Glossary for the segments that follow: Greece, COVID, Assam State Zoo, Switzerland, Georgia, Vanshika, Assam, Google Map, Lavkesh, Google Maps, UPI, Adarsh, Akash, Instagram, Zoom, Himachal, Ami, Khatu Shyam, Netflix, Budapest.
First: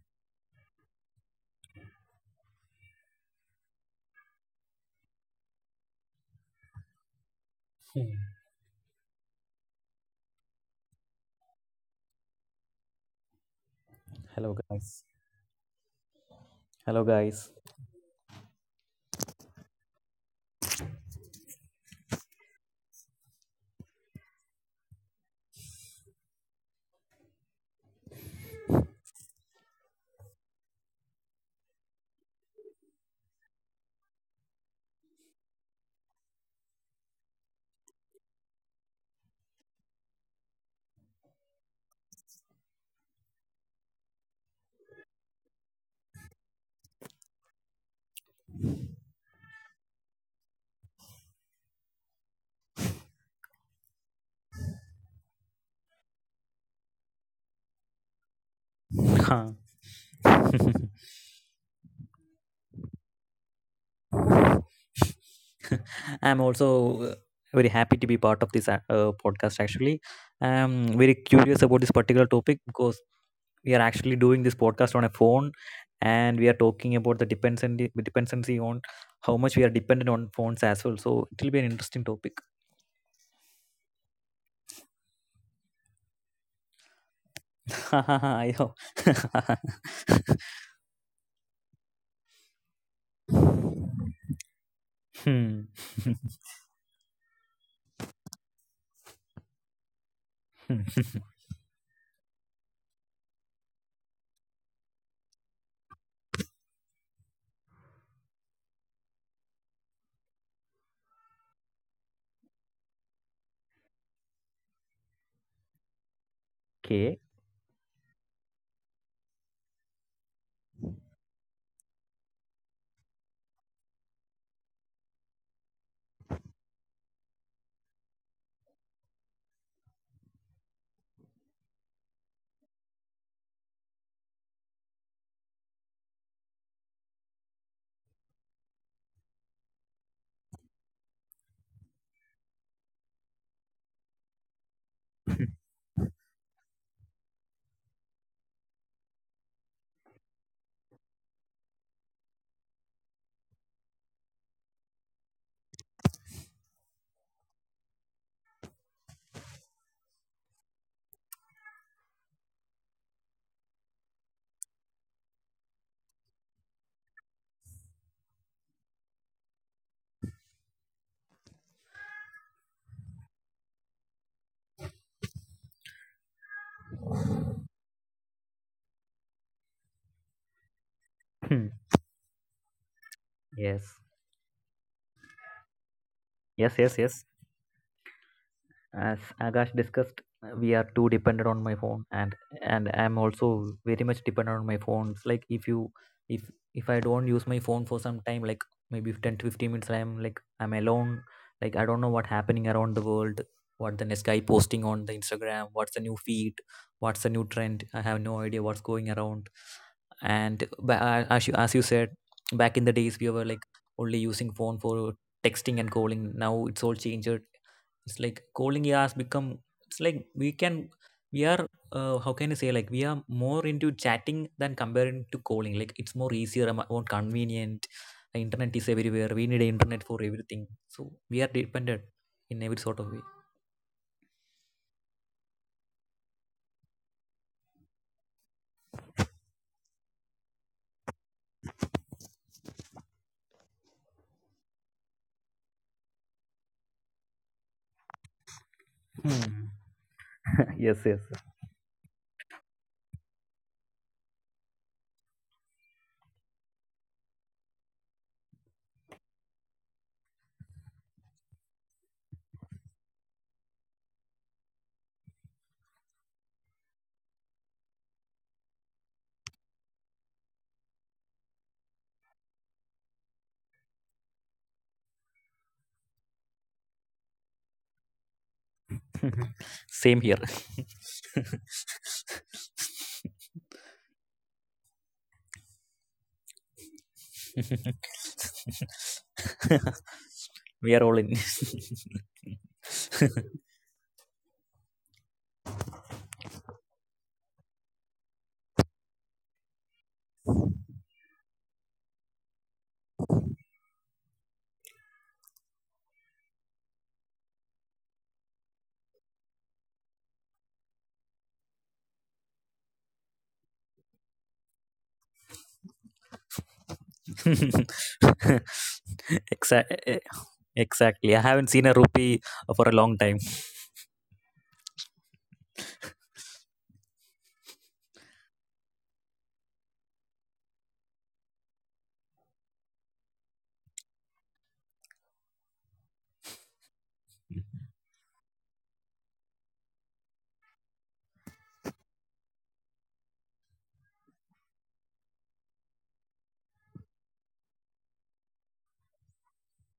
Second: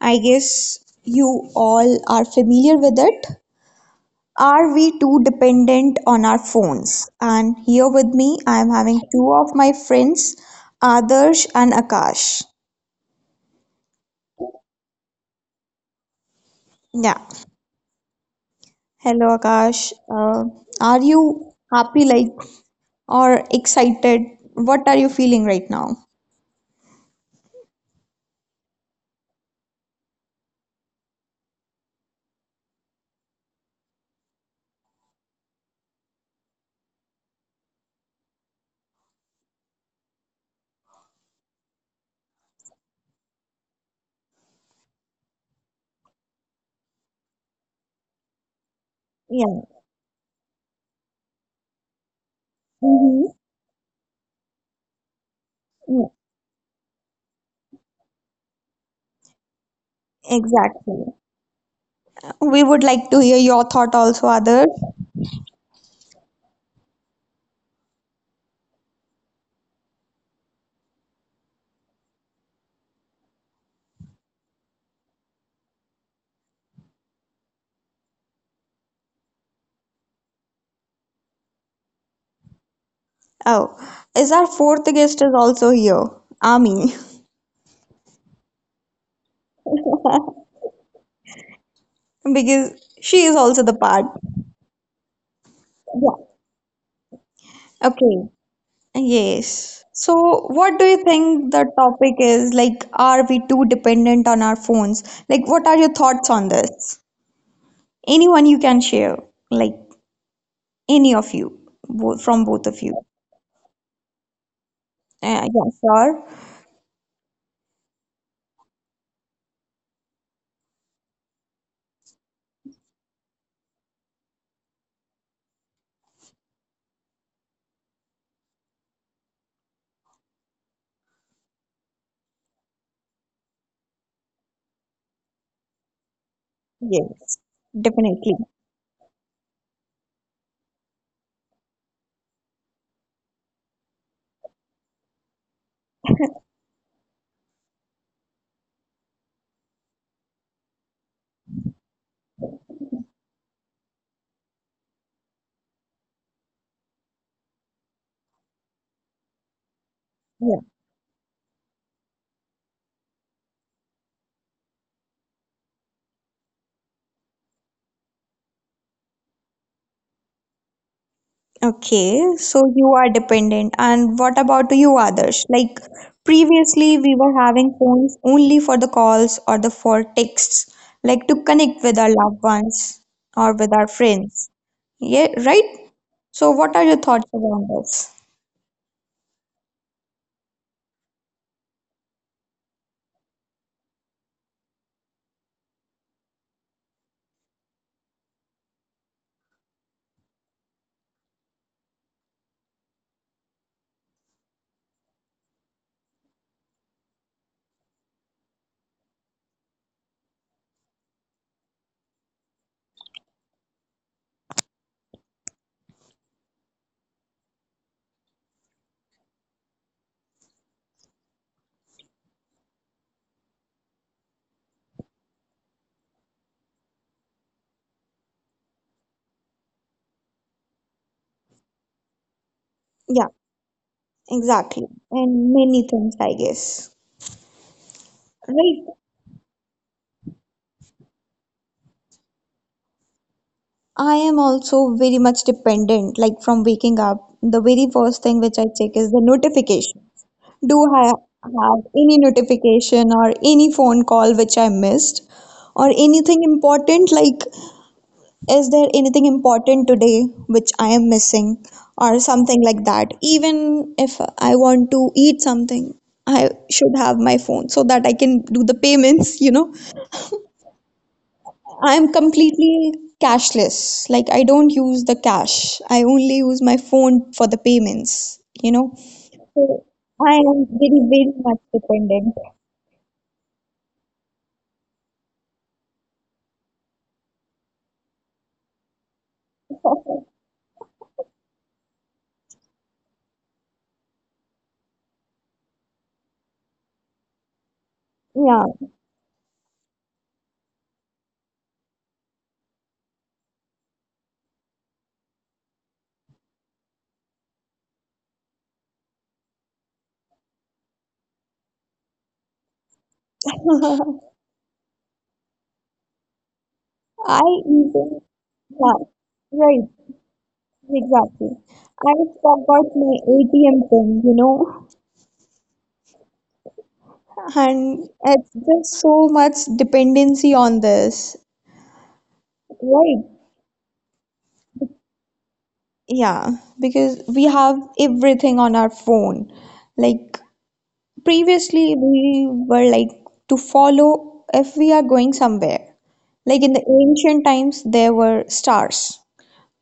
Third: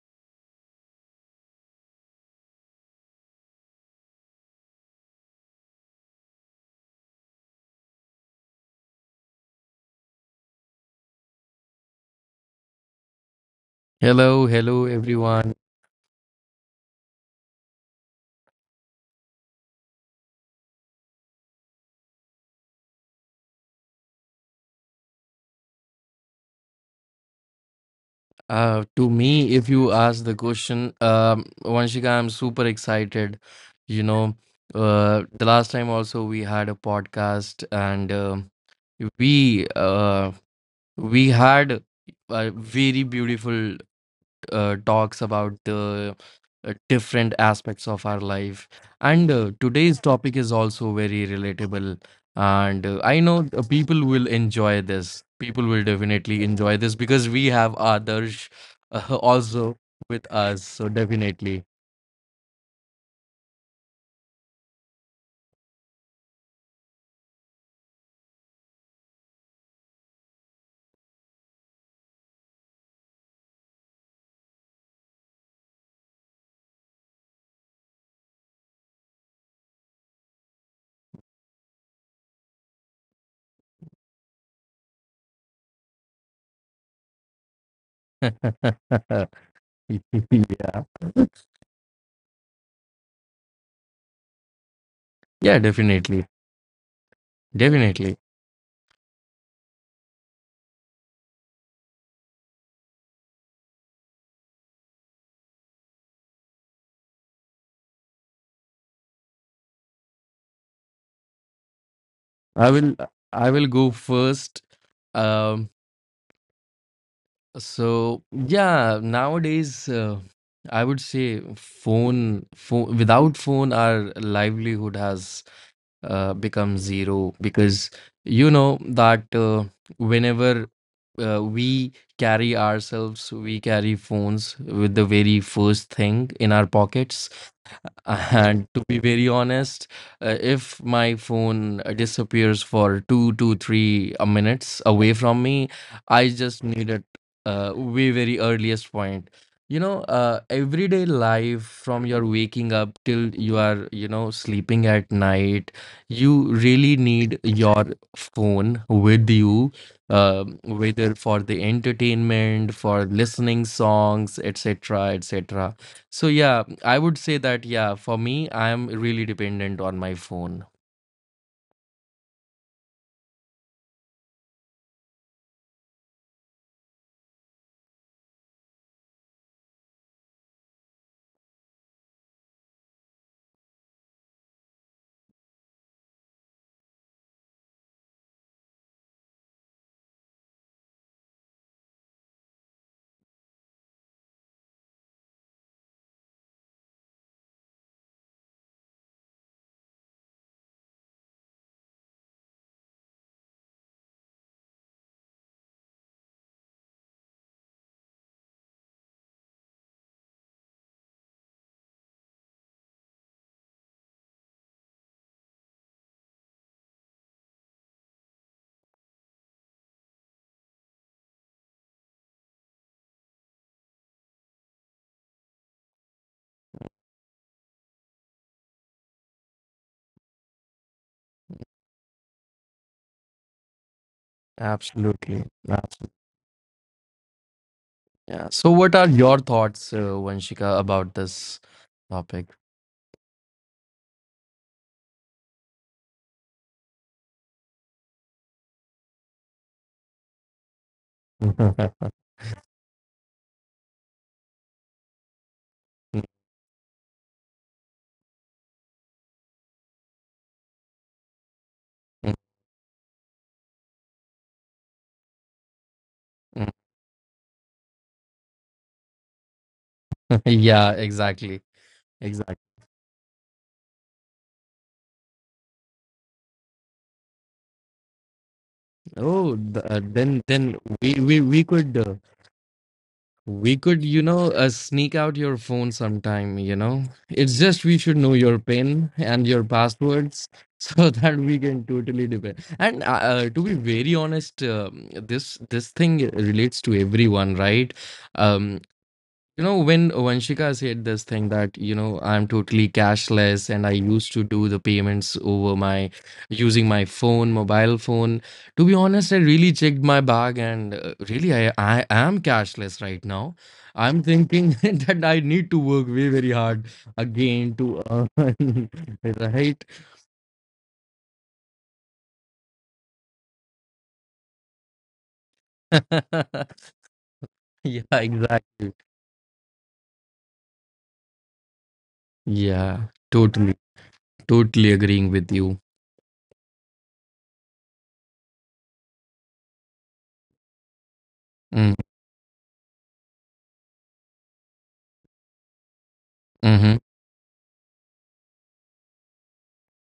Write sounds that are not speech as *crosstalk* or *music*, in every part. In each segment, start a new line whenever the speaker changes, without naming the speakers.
I guess you all are familiar with it. Are we too dependent on our phones? And here with me, I am having two of my friends, Adarsh and Akash.
Hello,
Hello
hello
guys.
everyone.
Hello
Yeah.
guys.
Hello, Akash. Are you happy, like, or excited? What are you feeling right now?
To me, if you ask the question, Vanshika, I'm super excited. You know, the last time also we had a podcast, and we uh, we had a very beautiful talks about the different aspects of our life. And
Yeah.
today's topic is also very relatable. And I
Mm-hmm.
know the people will enjoy this. People will
Yeah.
definitely enjoy this because we have Adarsh *laughs*
Huh.
also with us. So,
Exactly.
definitely.
We would like to hear your thought also, Other.
*laughs* I'm also uh, very happy to be part of this podcast. Actually, I'm very curious about this particular topic because we are actually doing this podcast on a phone, and we are talking about the dependency on how much we are dependent on phones as well. So it will be an interesting topic.
Oh, is our fourth guest is also here, Ami, *laughs*
*laughs* I hope.
*laughs* yeah.
*laughs*
because she is also the part.
Yeah,
Hmm.
definitely.
Yeah.
Definitely.
Okay. Yes. So, what do
*laughs*
you think the topic is? Like, are we too dependent on our phones? Like, what are your thoughts on this? Anyone you can share, like any of you, both from both
I
of
will
you.
I will go first. Um
Yeah, sure.
Okay.
So yeah, nowadays I would say phone, without phone, our livelihood has become zero because you know that whenever we carry ourselves, we carry phones with the very first thing in our pockets.
Yes, definitely.
And to be very honest, if my phone disappears for two to three minutes away from me, I just need it way very earliest point. You know, everyday life from your waking up till you are, you know, sleeping at night, you really need your phone with you,
Yeah.
whether for the entertainment, for listening songs, etc., etc. So yeah, I would say that yeah, for me, I am really dependent on my phone.
Okay, so you are dependent. And what about you, Adarsh? Like previously, we were having phones only for the calls or the for texts, like to
Hmm.
connect with our loved ones or with our
Yes.
friends. Yeah, right? So
Yes.
what are
Yes.
your
Yes.
thoughts around this?
As Akash discussed, we are too dependent on my phone, and I'm also very much dependent on my phone. It's like if if I don't use my phone for some time, like maybe 10 to 15 minutes, I'm like I'm alone. Like I don't know what happening around the world, what the next guy posting on the Instagram, what's the new feed, what's the new trend. I have no idea what's going around. And as you said, back in the days we were like only using phone for texting and calling. Now it's all changed. It's like calling has become. It's like we can. We are. How can you say? Like we are more into chatting than comparing to calling. Like it's more easier, and more convenient. The internet is everywhere. We need internet for everything. So we are dependent in every sort of way.
Yeah, exactly.
Absolutely.
And many things, I guess.
Yeah. So what
Right.
are your thoughts, Vanshika, about this topic?
I am also very much dependent, like from waking up, the very first thing which I check is the notification. Do I have any notification or any phone call which I missed? Or anything important like, is there anything important today which I am missing? Or
*laughs*
something like that. Even if I want to eat something, I should have my phone so that I can do the payments, you know.
yeah, exactly.
I'm
Exactly.
completely cashless. Like, I don't use the cash, I only use my phone for the payments, you know.
Oh, th-
So,
*laughs* Same here.
I
then
am very, very
we
much
could
dependent.
We could, you know, sneak out your phone sometime, you know. It's just we should know your PIN and your
*laughs*
passwords
*laughs*
*laughs* so
We are all
that
in.
we can totally depend. And to be
*laughs*
very honest, this thing relates to everyone, right? Um,
Yeah,
you know, when Vanshika said this thing that, you know, I'm totally cashless and I used to do the payments over my using my phone, mobile phone. To be honest, I really checked my bag and really I am cashless right now. I'm
*laughs*
thinking *laughs* that I need to work way, very hard
I
again to
even,
earn,
yeah,
*laughs*
*laughs*
right?
right,
Exactly. Exactly. I
exactly.
haven't seen a
I
rupee for a
forgot
long
my
time. *laughs*
ATM pin, you know,
*laughs* Yeah,
and
exactly.
it's just so much dependency on this,
Yeah,
right?
totally, totally agreeing with you.
Yeah, because we have everything on our phone. Like
Mm,
previously, we were like to follow if we are going somewhere.
hmm.
Like in the ancient times, there were stars,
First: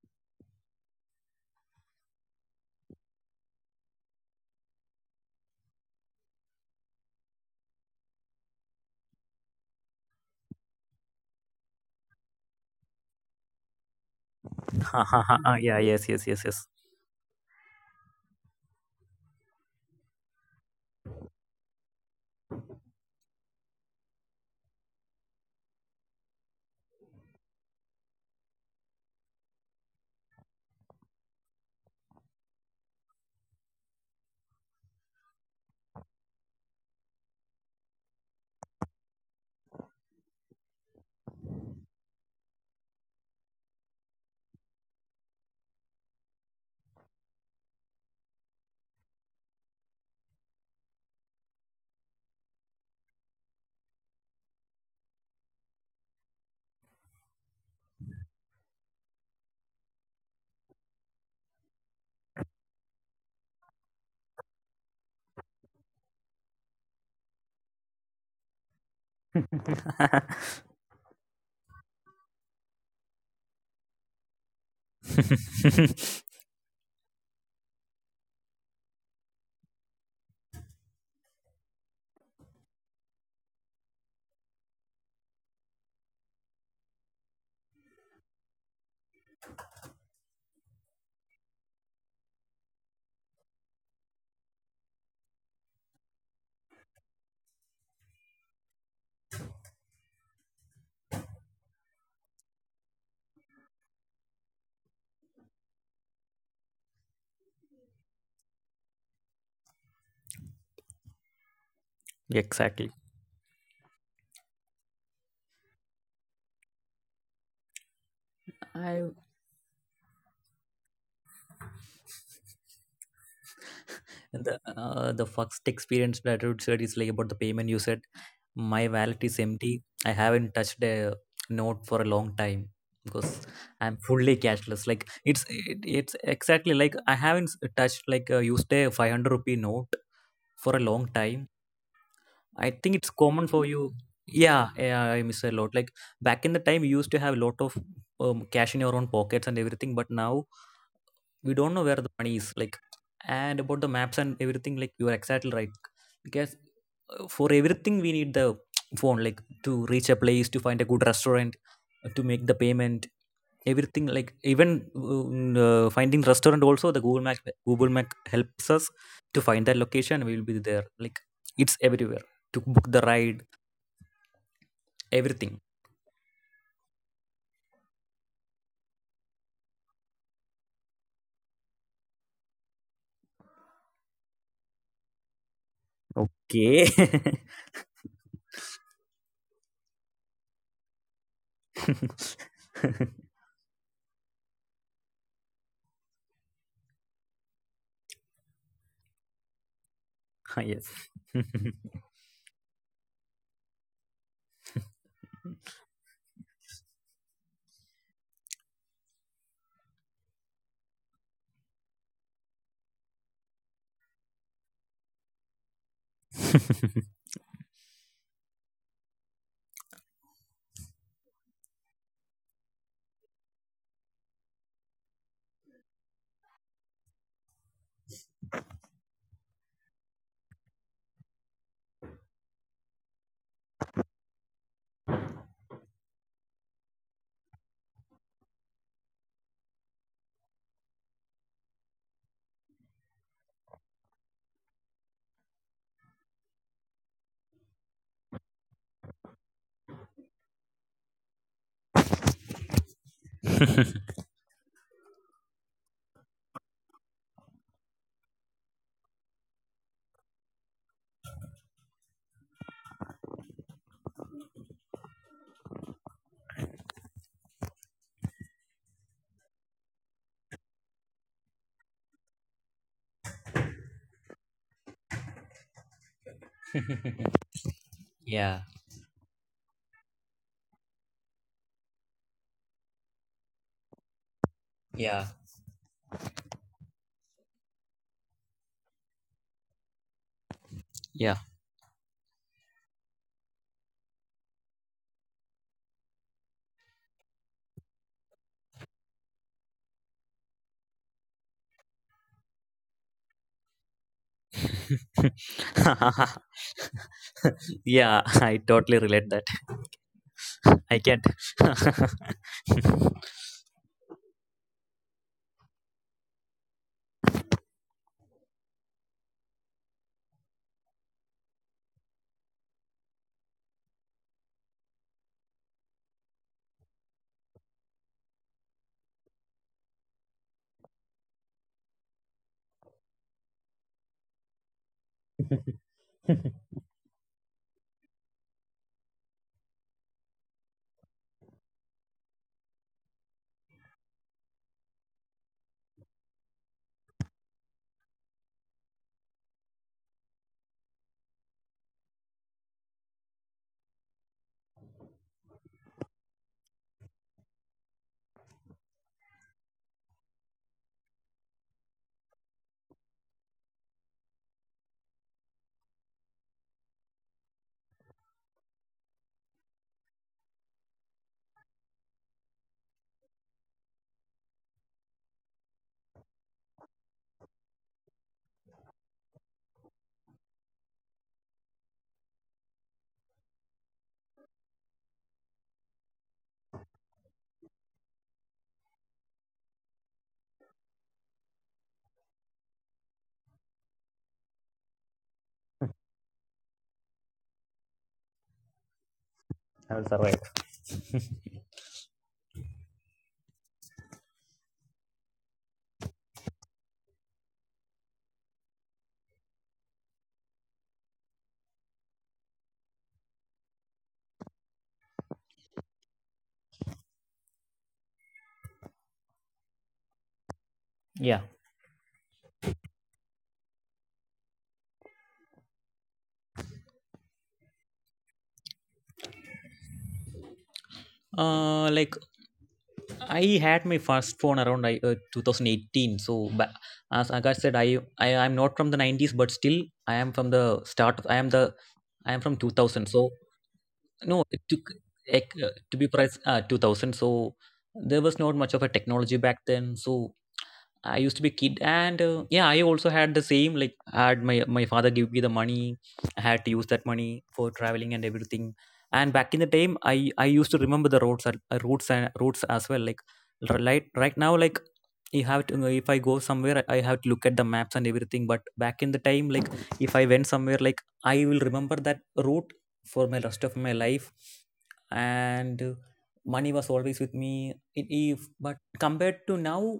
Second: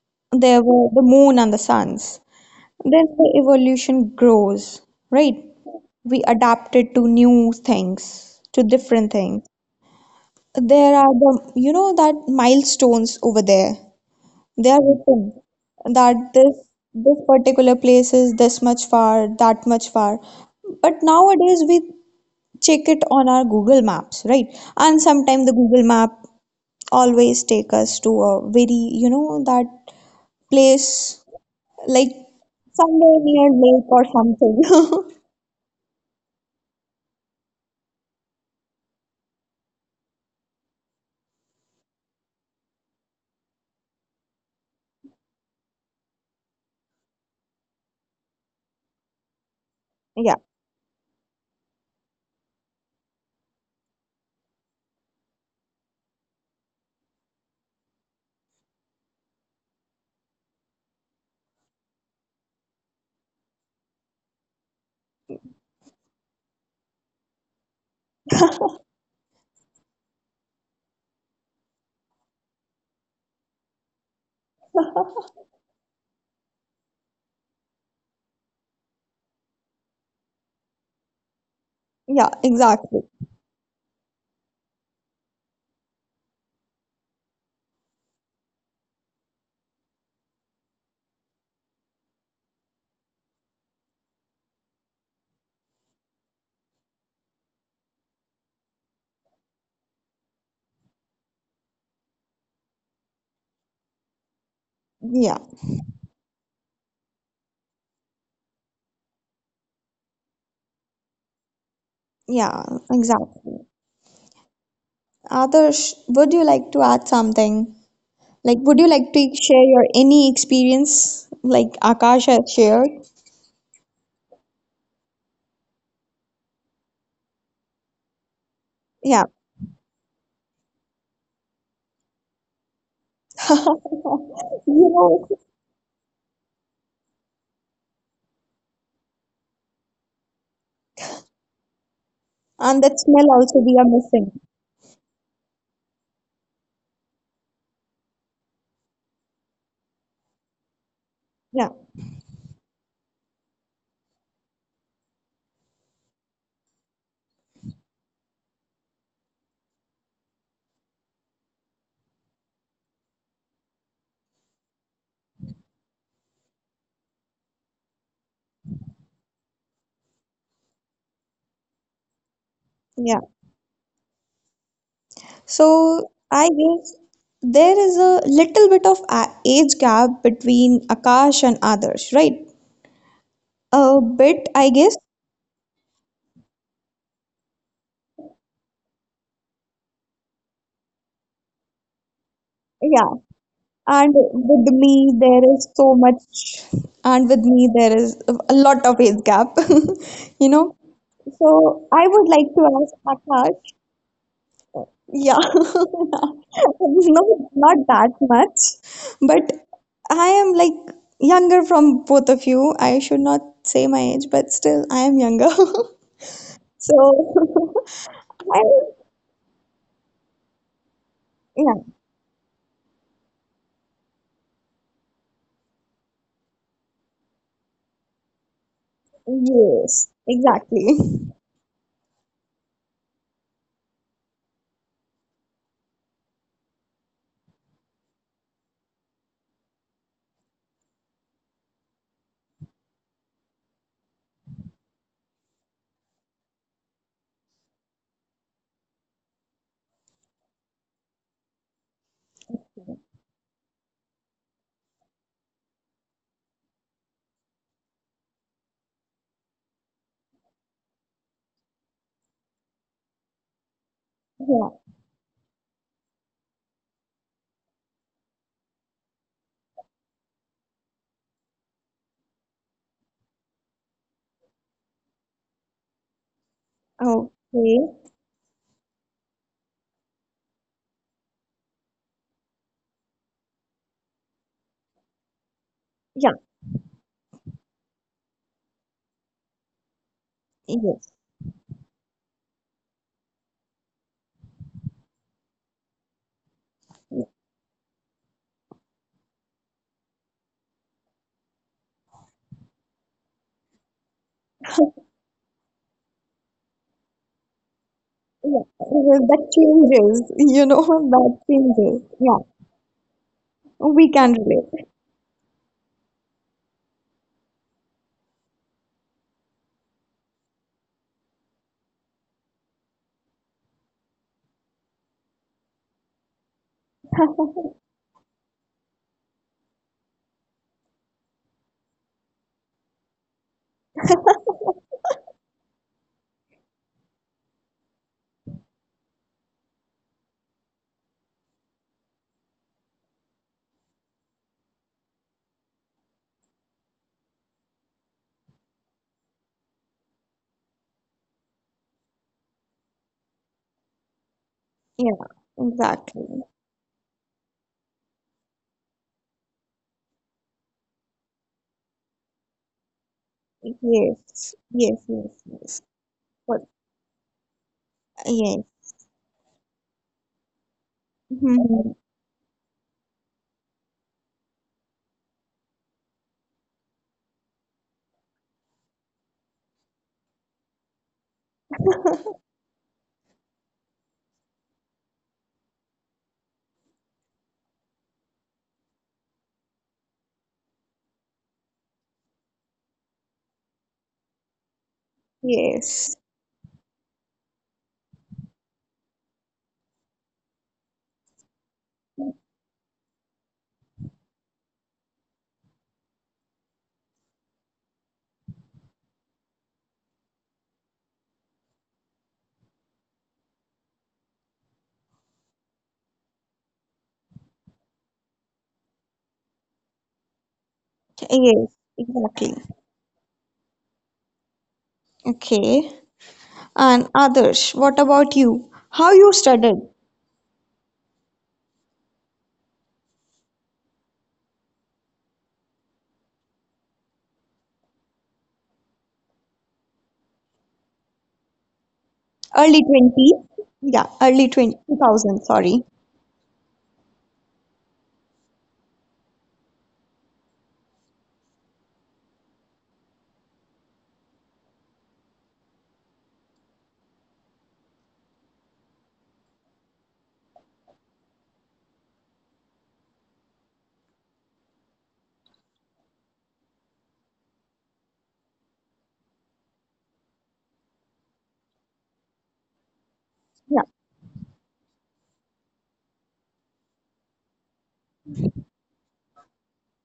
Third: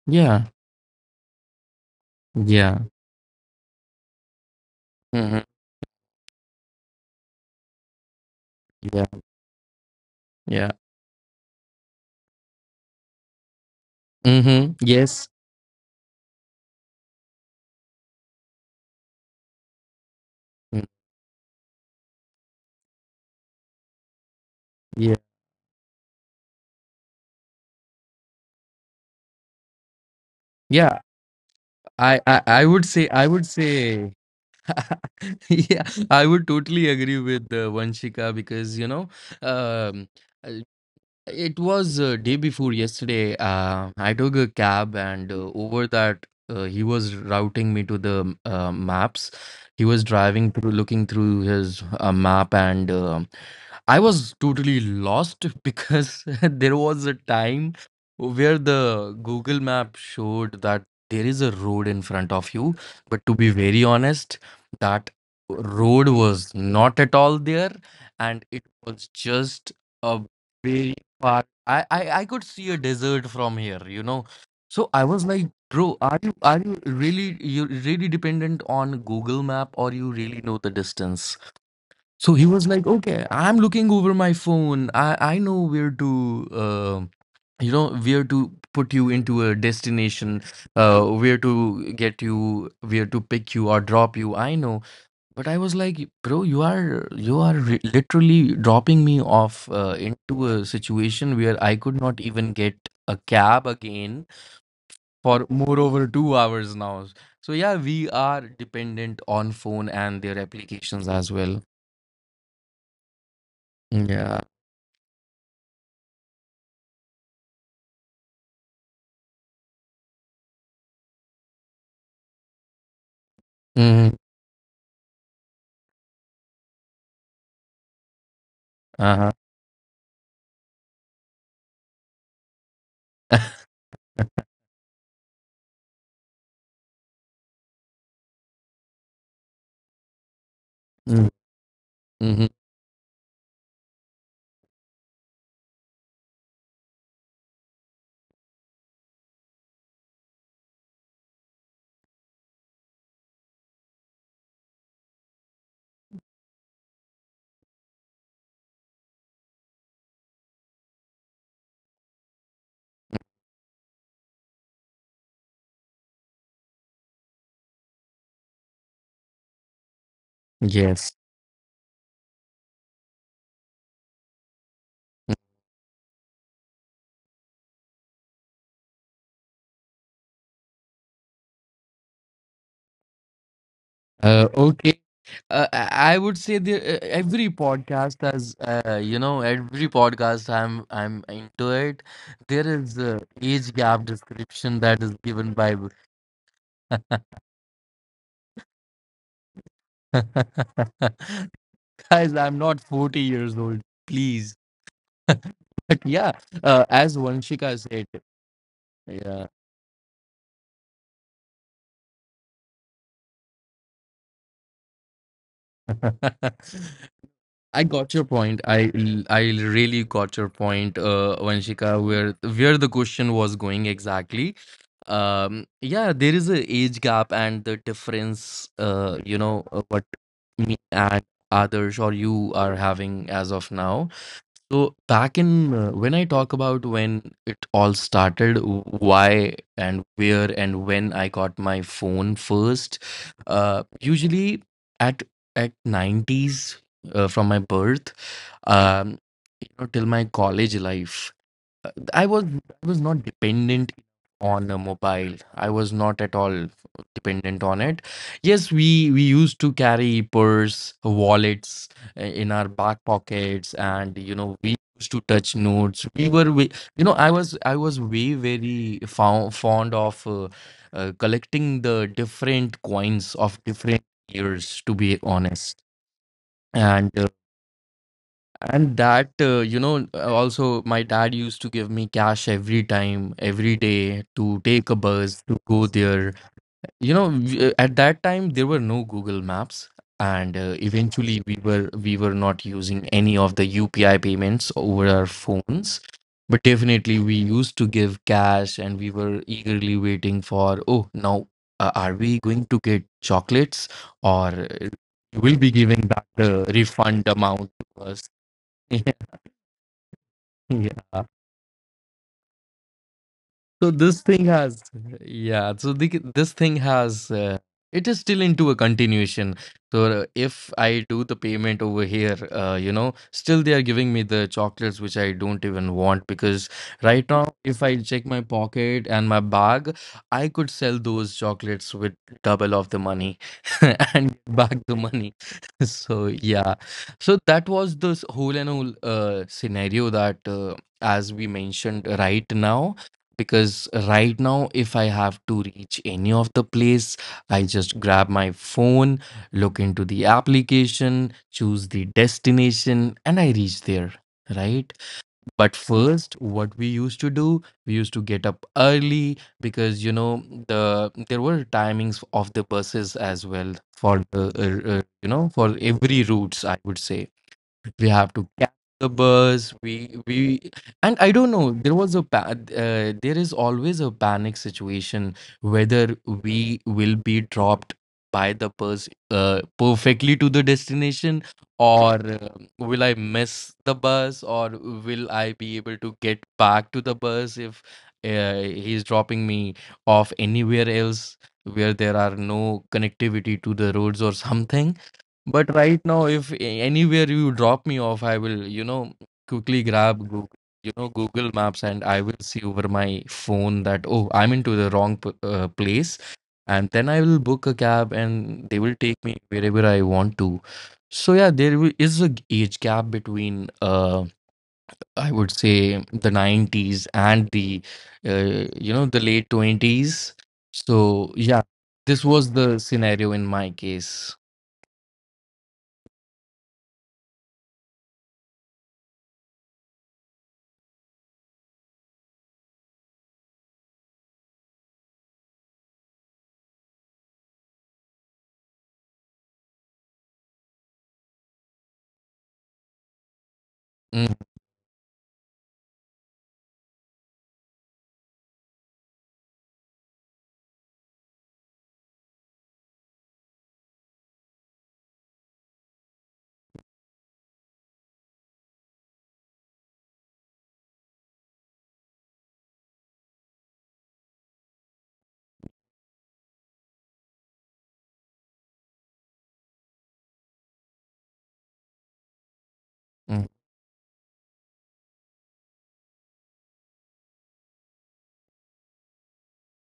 Yeah,
there were the moon and the suns.
yeah.
Then the evolution grows, right?
Mm-hmm.
We adapted to new things, to
Yeah.
different things.
Yeah.
There are the, you know, that milestones over there. They
Mm-hmm.
are
Ha, ha,
Yes.
written
ha, ha. Yeah. Yes.
that
Yes. Yes.
this
Yes.
this particular place is this much far, that much far.
Mm,
But nowadays we check it on our Google Maps, right? And
yeah.
sometimes the Google Map always take us to a very, you know, that
Yeah.
place like
I, I I would say
somewhere
I would
near lake or
say
something. *laughs*
*laughs* yeah, I would totally agree with Vanshika because you know um uh, it was day before yesterday I took a cab and over that he was routing me to the maps. He was
Yeah,
driving through, looking through his map, and I was totally lost *laughs* because *laughs* there was a time where the Google map showed that there is a road in front of you, but to be very honest, that road was not at all there, and it was just a
*laughs*
very far. I could see a desert from here, you know. So I was like, bro, are you really you really dependent on Google map, or you really know the distance?
yeah,
So he was like,
exactly.
okay, I'm looking over my phone. I know where to, you know, where to put you into a destination, where to get you, where to pick you or drop you. I know. But I was like, bro, you are literally dropping me off into a situation where I could not even get a cab again
Yeah,
for more over 2 hours now. So yeah, we are dependent on phone and their applications as well.
yeah,
Exactly.
exactly.
Yeah.
Adarsh, would you like to add something? Like, would you
I.
like to share your any experience like Akash has shared?
Mm-hmm.
The first experience that I would said is like about the payment. You said my
Yeah.
wallet
Uh
is
huh.
empty. I haven't touched a note for a long time because
*laughs*
I'm fully
You
cashless. Like
know,
it's exactly like I haven't touched like used a 500 rupee note for a long
Mm-hmm.
time. I
and
*laughs*
that
think it's
smell
common
also
for
we are
you.
missing.
Yeah, yeah, I miss a lot. Like back in the time, you used to have a lot of cash in your own pockets and everything, but now we
Yeah,
don't know where the money is. Like, and about the maps and everything, like you are exactly right. Because for everything, we need the *tsk* phone, like to reach a place, to find a good restaurant, to make the payment, everything. Like even finding restaurant also, the Google Map helps us to find that location. We will be there. Like
Yes.
it's everywhere to book the
yeah.
ride, everything.
So I guess there is a little bit of age gap between Akash and Adarsh, right? A bit, I guess.
Okay. I would say
Okay.
the every podcast has you know every podcast I'm into it. There
Yeah.
is a
*laughs*
age
And
gap
with
description
me,
that is
there is
given
so
by
much, and with me, there is a lot of age gap, *laughs* you
Ah,
know.
yes.
*laughs*
So I would like
guys. I'm
to ask
not forty
Akash,
years old, please. *laughs*
yeah, *laughs*
But yeah, as
no, not
Vanshika
that
said,
much, but
yeah.
I am like younger from both of you. I should not say my age, but still, I am younger. *laughs*
*laughs*
*laughs*
So
I got your
*laughs* I,
point. I really got your point,
yeah,
Vanshika, where the question was going exactly. Yeah, there is a age gap and the difference, you know,
yes,
what
exactly.
me and others or you are having as of now. So back in when I talk about when it all started, why and where and when I got my phone first, usually at at '90s from my birth, um, you know, till my college life. I was not dependent on a mobile. I was not at all dependent on it. Yes, we used to carry purse, wallets in our back pockets, and you
Yeah,
know we used to touch notes. You know I was way very fond of collecting the different coins of different years. To be honest, and uh,
okay.
Yeah,
and that, you know, also my dad used to give me cash every time, every day to take a
yeah,
bus to go
Yeah,
there. You know, at that time there were no Google Maps, and
yes.
yeah.
eventually we were not using any of the UPI payments over our phones. But definitely we used to give cash, and we were eagerly waiting for, oh, now are we going to get chocolates or
*laughs*
will be giving back the refund amount to
Yeah,
us?
I
Yeah, *laughs*
totally
well,
relate
*laughs*
that.
that changes, you know, *laughs*
*laughs* I can't.
Yeah,
that
*laughs*
changes. Yeah,
so
we
this
can
thing has, yeah. This thing has, it is still into a continuation. So if I do the payment over here, you know, still they are giving me the chocolates which I don't even want because right now,
relate. *laughs*
if I check my pocket and my bag, I could sell those chocolates with double of the money *laughs* and get back the money. *laughs* So yeah, so that was this whole and whole scenario that as we mentioned right now, because right now if I have to reach any of the place, I just grab my phone, look into the application, choose the destination, and I reach there, right?
Yeah,
But
exactly.
first what we used to do, we used to get up early, because you know there were timings of the buses as well for the
Yes, yes,
you
yes,
know
yes.
for every
But
routes I would say. We have to
yes,
catch the bus. We we and I don't know,
mhm,
there was a there is always a panic situation whether we will be dropped by the bus perfectly to the destination or will I miss the bus, or will I be able to get back to the bus if uh, he's dropping me off anywhere else where there are no connectivity to the roads or something. But right
yes,
now, if anywhere you drop me off, I will, you know, quickly
I will
grab
survive.
Google, you know, Google Maps, and I will see over my phone that, oh, I'm into the wrong place. And then I will book a cab and they will take me wherever I want to. So yeah, there is a age gap between, I would say the '90s and the, you know, the late '20s.
*laughs* Yeah.
So
yes,
yeah, this
exactly.
was the scenario in my case.
Okay. And others, what about you? How you studied?
Like I had my first phone around 2018. So as Akash said, I am not from the 90s, but still I am from the start. Of, I am from
Early
2000.
20?
So
Yeah,
Mm,
early
no, it
20
took
two thousand, sorry.
to be precise 2000. So there was not much of a technology back then. So I used to be a kid, and yeah, I also had the same. Like, I had my my father give me the money. I had to use that money for traveling and everything. And back in the time, I used to remember the roads, routes and routes as well. Like, right now, like you have to if I go somewhere, I have to look at the maps and everything. But back in the time, like if I went somewhere, like I will remember that route for my
mm,
rest of
Yeah,
my life, and money was always with me. It, if but compared to now,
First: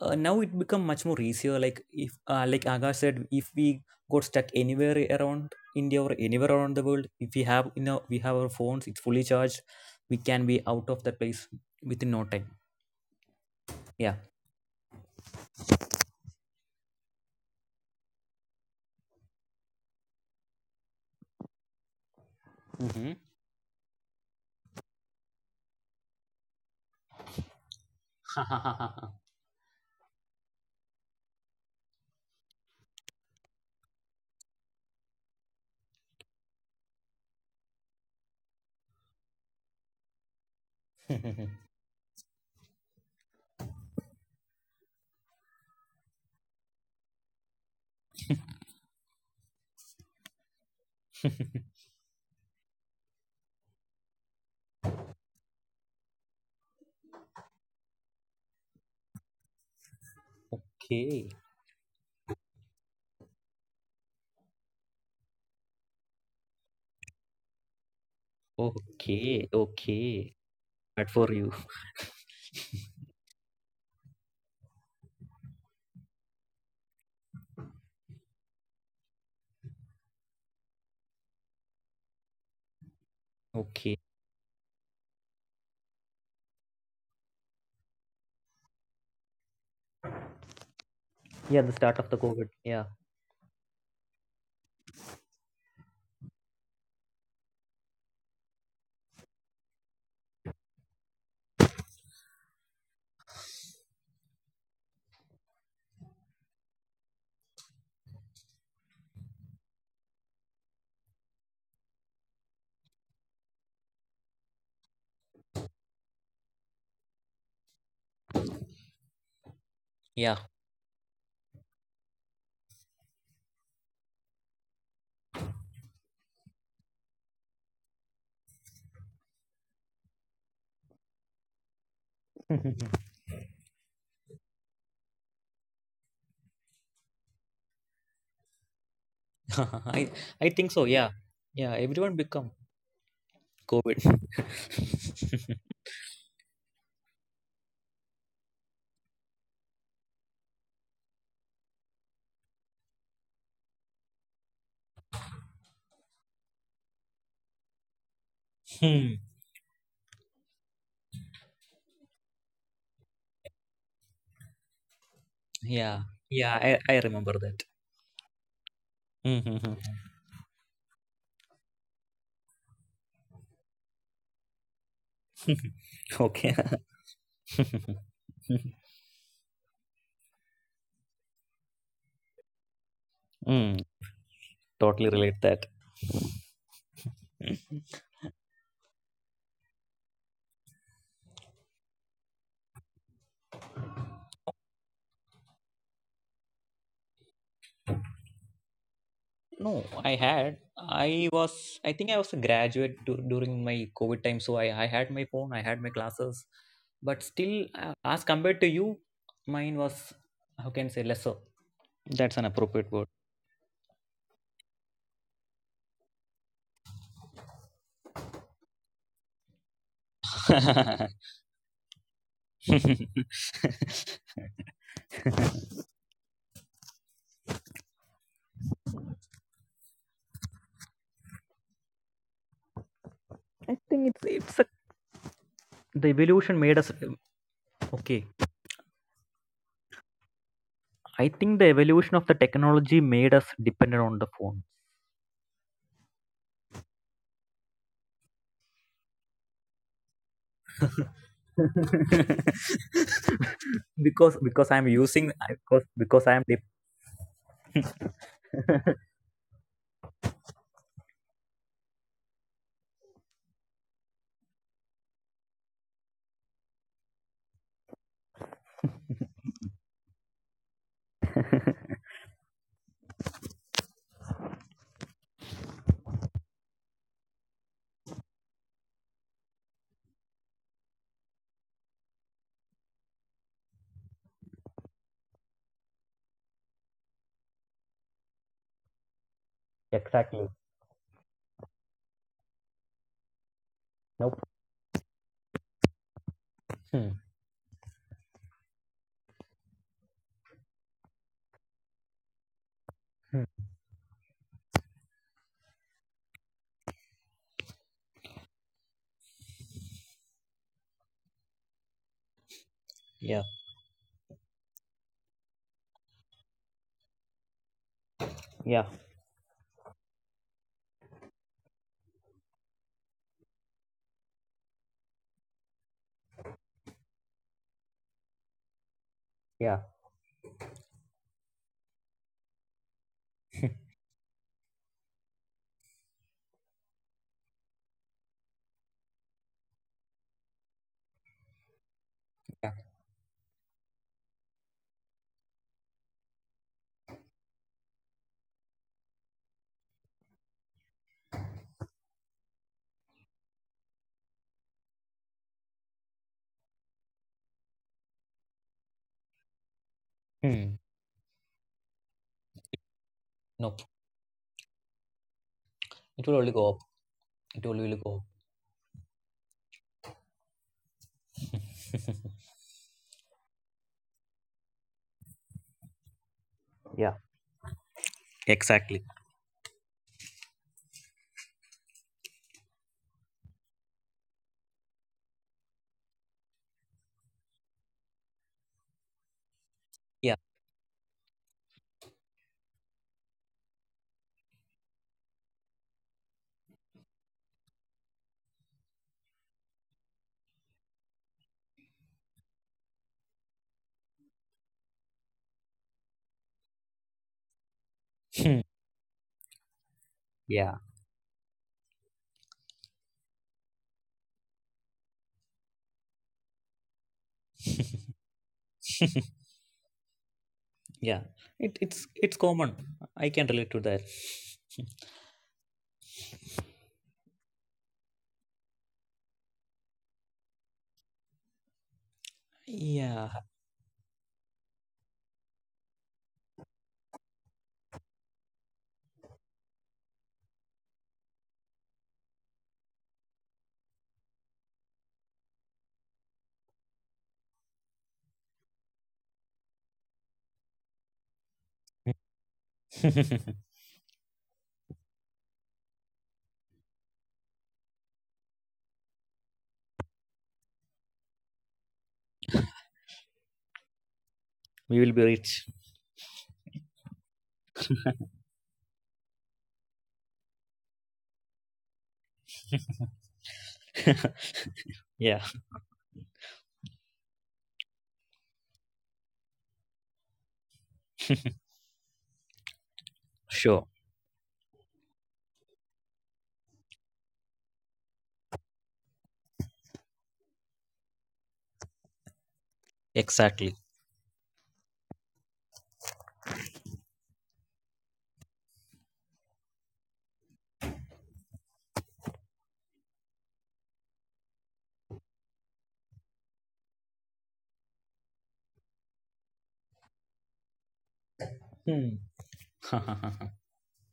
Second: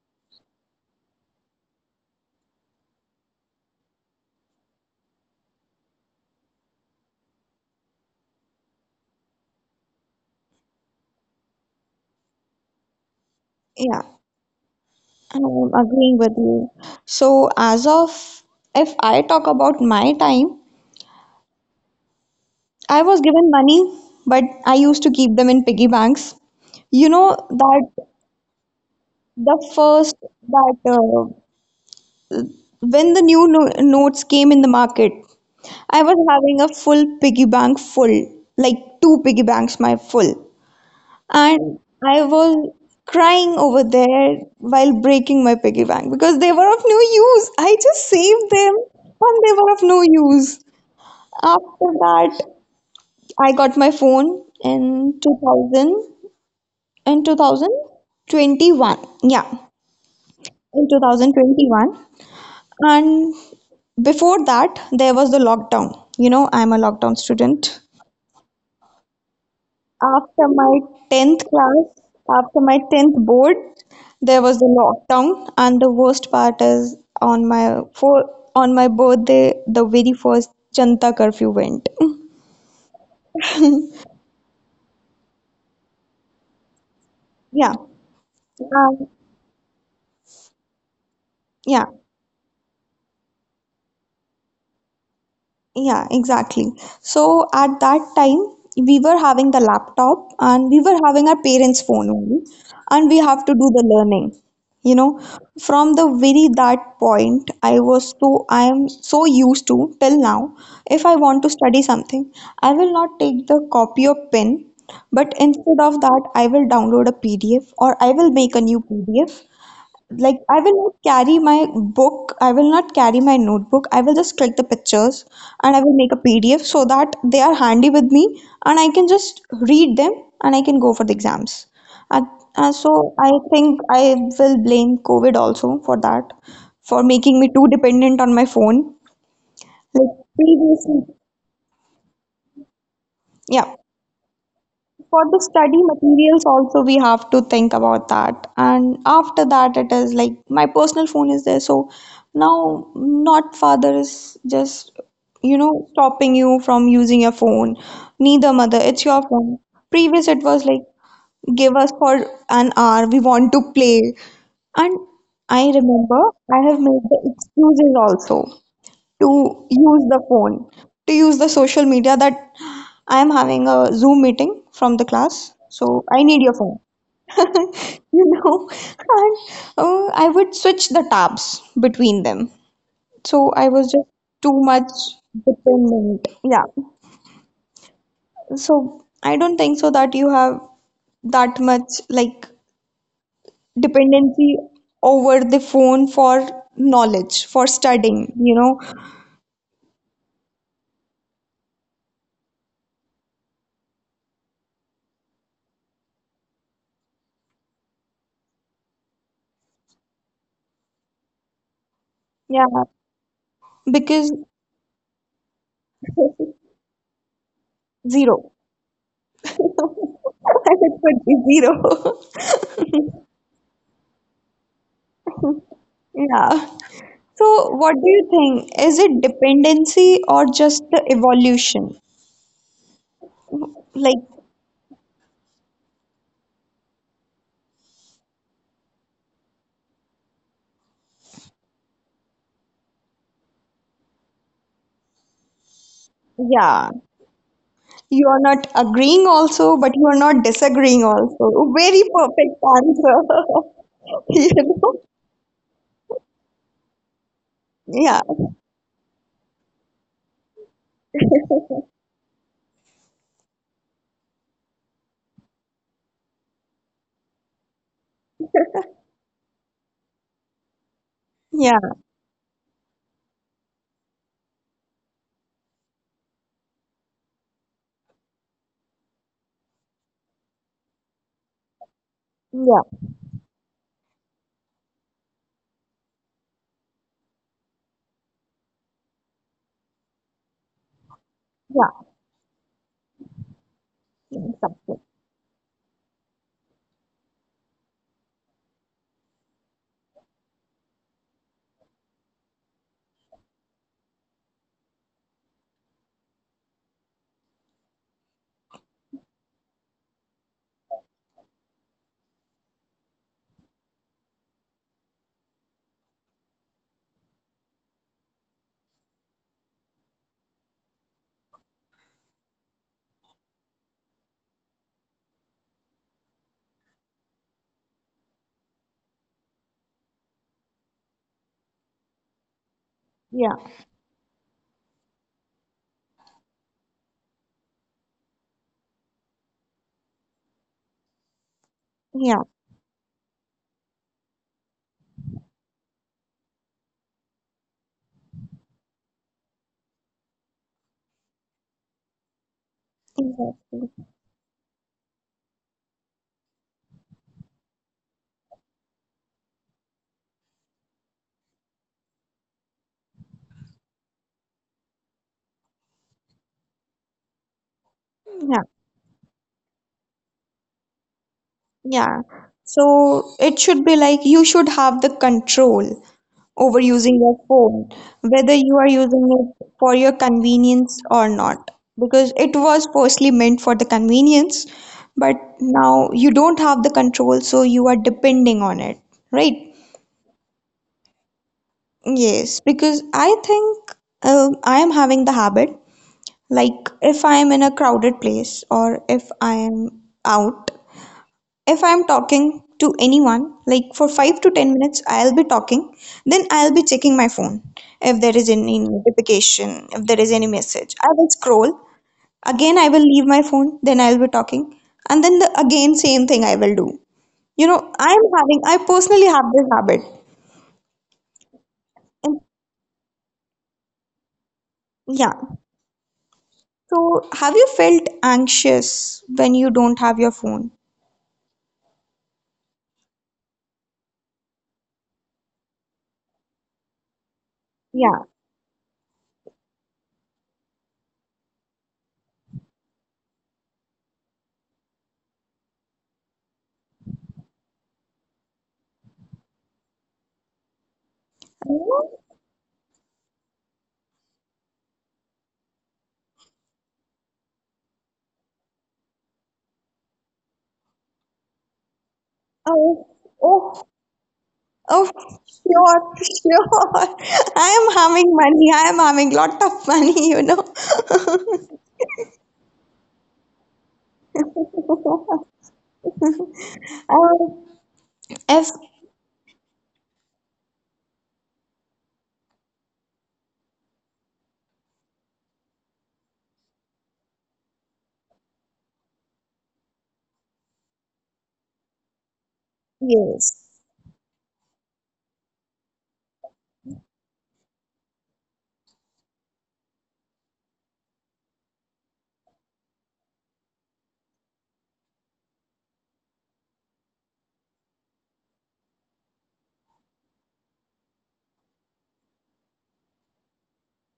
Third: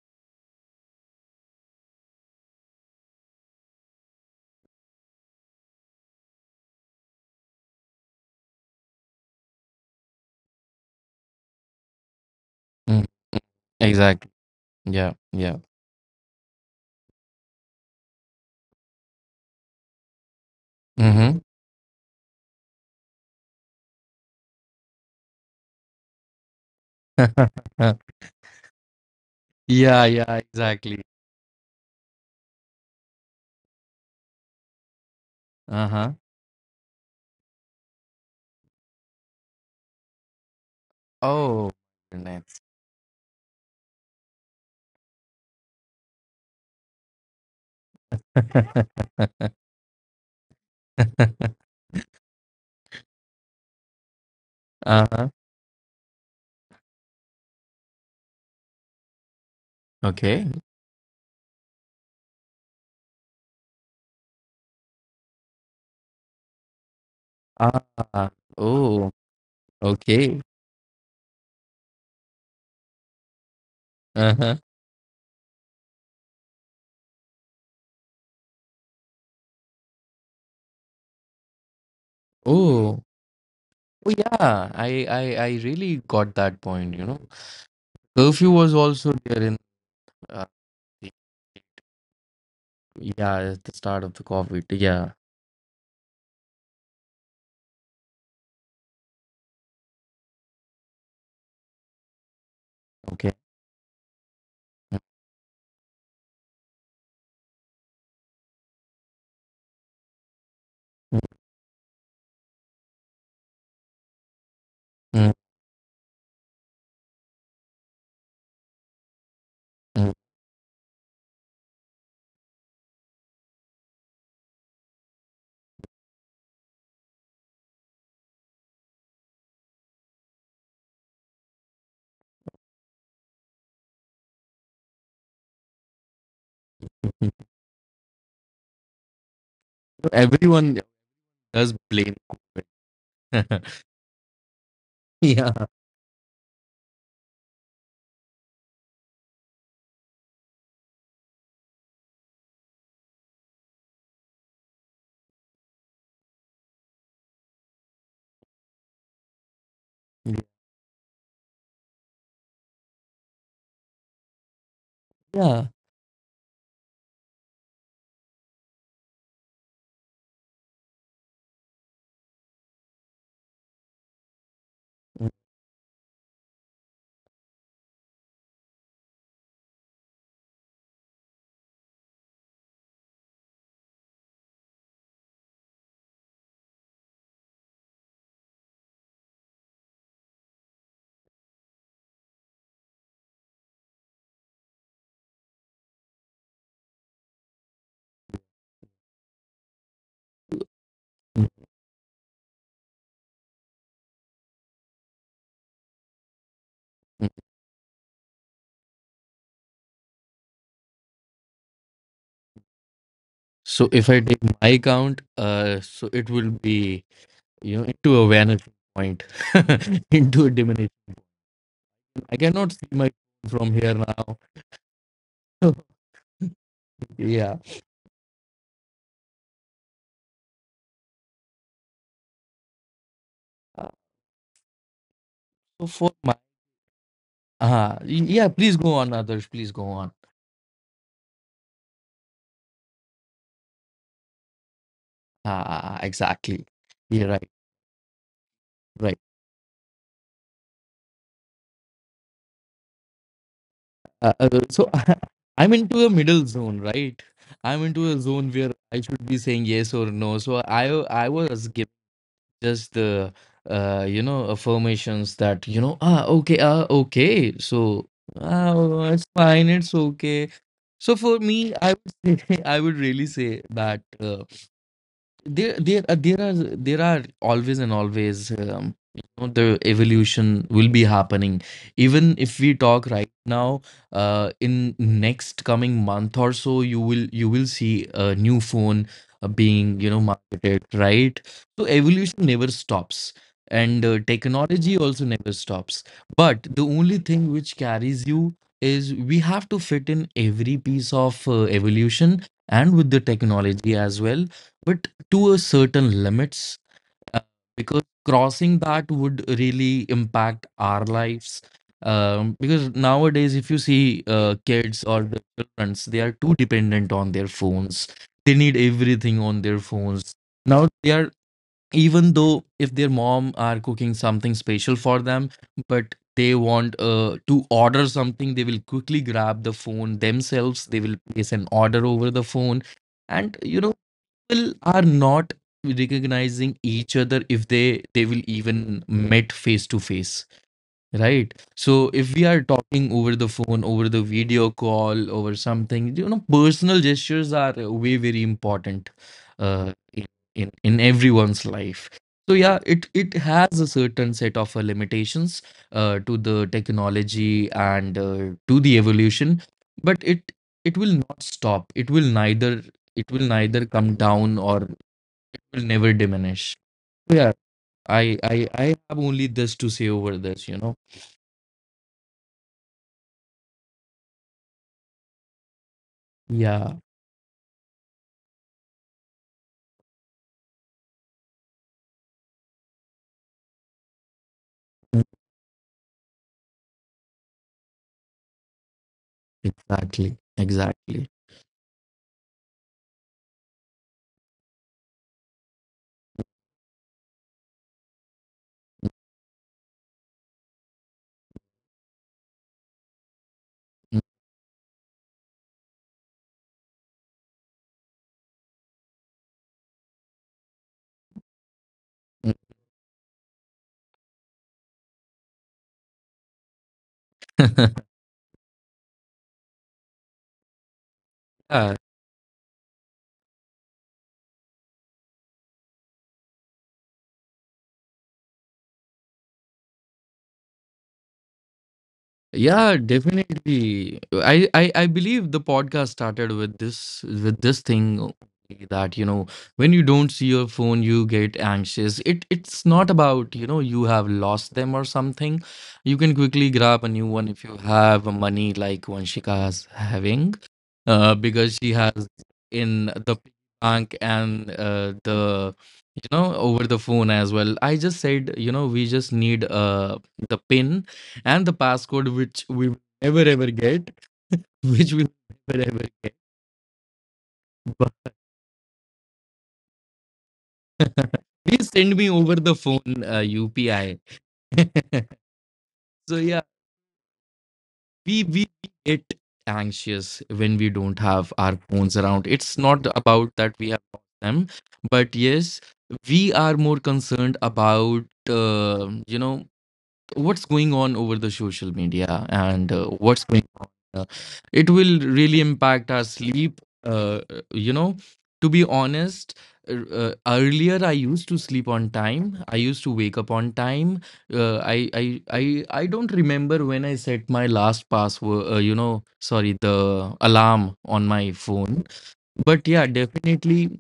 now it become much more easier. Like if like Akash said, if we got stuck anywhere around India or anywhere around the world, if we have, you know, we have our phones, it's fully charged, we can be out of that place within no time.
mm.
yeah.
Yeah.
Exactly. Yeah.
I'm
Yeah.
agreeing with you. So, as of if I talk about my time,
Mm-hmm.
I was
Mm-hmm.
given money, but I used to keep them in piggy banks. You know
*laughs*
that the
yeah.
first
Yeah.
that
Exactly.
when the new notes came in the market,
Uh
I
huh.
was having a full piggy bank full, like two piggy banks my full.
Oh,
And
*laughs*
I
goodness.
was crying over there while breaking my piggy bank because they were of no use. I just saved them
*laughs*
and they were of no use. After that, I got my phone
uh
in
huh.
2000 in 2021, yeah,
Okay.
in
Okay,
2021. And before that there was the lockdown. You know, I'm a lockdown
Ah.
student.
Oh.
okay,
Okay.
okay.
after my
Bad
10th
for you.
class After my 10th board
Uh
there
huh.
was the lockdown, and the worst part is on my for on my birthday the very first janta curfew went. *laughs*
Oh.
Okay.
Oh yeah. I really got that point. You know,
Yeah.
curfew was
um,
also there in. Uh, the-
Yeah, the
yeah.
start of the COVID. Yeah,
yeah, at the start of the COVID. Yeah.
Yeah, exactly. So at that time, we were having the laptop and we were having our parents' phone only, and we
Okay.
have to do the learning. You know, from the very that point, I am so used to till now. If I
Mm,
want to study something, I will not take the copy or pen, but instead of that, I will download a PDF or I will make a new PDF.
mm, mm,
Like,
yeah.
I will not carry my book, I will not carry my notebook. I will just click the pictures and I will make a PDF so that they are handy with me and I can just read them and I can go for the exams. And, and so
*laughs*
I think I will blame COVID also for that, for
mm.
making me too dependent on my phone. Like
i I think
Everyone
so.
previously,
Yeah,
does
yeah,
blame
everyone become
yeah,
COVID.
COVID.
for
*laughs*
the
yeah.
study materials also we have to think about that. And after that it is like my personal phone is there, so now not father is just, you know, stopping you from using your phone, neither mother. It's your
*laughs*
phone. Previous it was like give us for an hour, we want to play. And I
Yeah.
Yeah.
remember I
Yeah,
have made
I
the
remember that.
excuses also to
Mm-hmm.
use the phone, to use the social media, that I am having a Zoom meeting from the class, so I
*laughs*
need your
Okay.
phone. *laughs*
*laughs*
You know, and I would switch the tabs between them. So I was
Mm,
just too much
totally relate that.
dependent. Yeah. So I don't think so that you have that much like dependency over the phone for knowledge, for studying, you know.
No, I had. I
Mhm.
was. I think I was a graduate during my COVID time, so I had my phone. I had my classes, but still, as compared to you, mine was, how can I say, lesser. That's an
Yeah.
appropriate word.
So if
Because
I take my count, so it will be you know into a
zero.
vanishing point,
*laughs*
*laughs*
*laughs* *laughs*
into a
It
diminution.
would be
It's
zero. *laughs*
I cannot see my from here now. *laughs*
Yeah. So,
yeah.
what do you think? Is it dependency or just the evolution?
Uh,
Like,
it's a,
So
the
for my
evolution made us okay.
yeah, please go on, others. Please go on.
I think the evolution of the technology made us dependent on the phone.
Ah, exactly.
yeah,
Yeah, right,
you are not
right.
agreeing also, but you are not disagreeing also. Very perfect answer.
*laughs* because
Uh, uh,
*laughs*
because
You
I'm
so
using
know?
*laughs* I'm
because
into a
because I'm
middle zone, right? I'm into a
Yeah.
zone where
*laughs*
I should be saying yes or no. So I was
*laughs*
just the affirmations that ah, okay, ah, okay, so ah, oh, it's fine, it's okay. So for me, I
Yeah.
would say *laughs* I would really say that there are always and always, the evolution will be happening. Even if we
Yeah.
talk right now, in next coming month or so, you will see a new phone being,
exactly.
marketed, right? So
Yeah.
evolution never stops, and
Nope.
technology
Exactly.
also never stops. But the
Hmm.
only thing which carries you is we have to fit in every piece of evolution and with the
Hmm.
technology as well, to a certain limits, uh, because crossing that would really impact our lives. Because
Yeah.
nowadays, if you see kids or the children, they are too dependent on their phones. They
Yeah.
need everything on their phones. Now they are, even though if their mom are cooking something special for them, but they want to order something, they will quickly grab
Yeah.
the phone themselves, they will place an order over the phone.
Yeah.
And,
*laughs*
people are not recognizing each other. If they will even met face to face. Right. So if
Yeah.
we are
Yeah.
talking over the phone, over the video call, over something, you know, personal gestures are way very important uh, in, in everyone's life. So yeah, it has a
Exactly.
certain set of limitations to the technology and to the evolution, but it
Hmm.
it will not stop. It will neither it will
Nope.
neither come down, or it will never
It will only go up.
diminish. So yeah,
It will only go up.
I
Yeah.
I I have only this to say over this, you know.
Yeah.
*laughs*
So, it should be like you should have the control
Yeah.
overusing
Yeah,
your phone, whether you are
exactly.
using it for your convenience or not. Because it was firstly meant for the convenience, but now you don't have the control, so you are depending on it, right?
Yeah.
Exactly, exactly.
Yes, because I think I am having the habit, like if I am in a crowded place or if I am out, if I'm talking to anyone, like for
Mm.
5 to 10 minutes, I'll be talking, then I'll be checking my phone. If there is
Hmm.
any notification, if there is any
Yeah.
message, I will scroll. Again, I
Mm.
will leave my phone, then I'll be talking. And then the again same thing I will do. You know,
*laughs*
I personally
*laughs*
have this habit.
Yeah. It,
Yeah,
And
it's common. I can relate to that.
yeah. So, have you felt anxious when you don't have your phone?
*laughs*
yeah,
Yeah.
definitely. I believe the podcast started with this
Yeah.
thing only, that, you know, when you don't see your phone, you get anxious. It's not about, you know, you have lost them or something. You can quickly grab a new one if you have money like Vanshika is having. Because she
Oh,
*laughs*
has in the bank, and the, over the phone as well. I just said, you know, we just need the pin and the passcode, which we
oh,
will never
oh,
ever get. *laughs*
oh,
We will be
Which we
rich.
will never
sure,
ever get.
sure. *laughs* I am having
But
money. I am having lot of money, you know.
*laughs*
*laughs*
please send me over the phone, UPI.
*laughs*
*laughs*
Yeah.
So yeah,
Um,
we
if
we get anxious when we don't have
*laughs*
our phones around. It's not about
Sure.
that we have lost them, but yes, we are more concerned about uh, you know what's going on over the social media, and what's
yes,
Exactly.
going on. uh, it will really impact our sleep. uh, uh, you know to be honest, earlier I used to sleep on time, I used to wake up on time. I don't remember when I set my last password, sorry, the alarm on my
Hmm.
phone. But yeah,
*laughs*
definitely,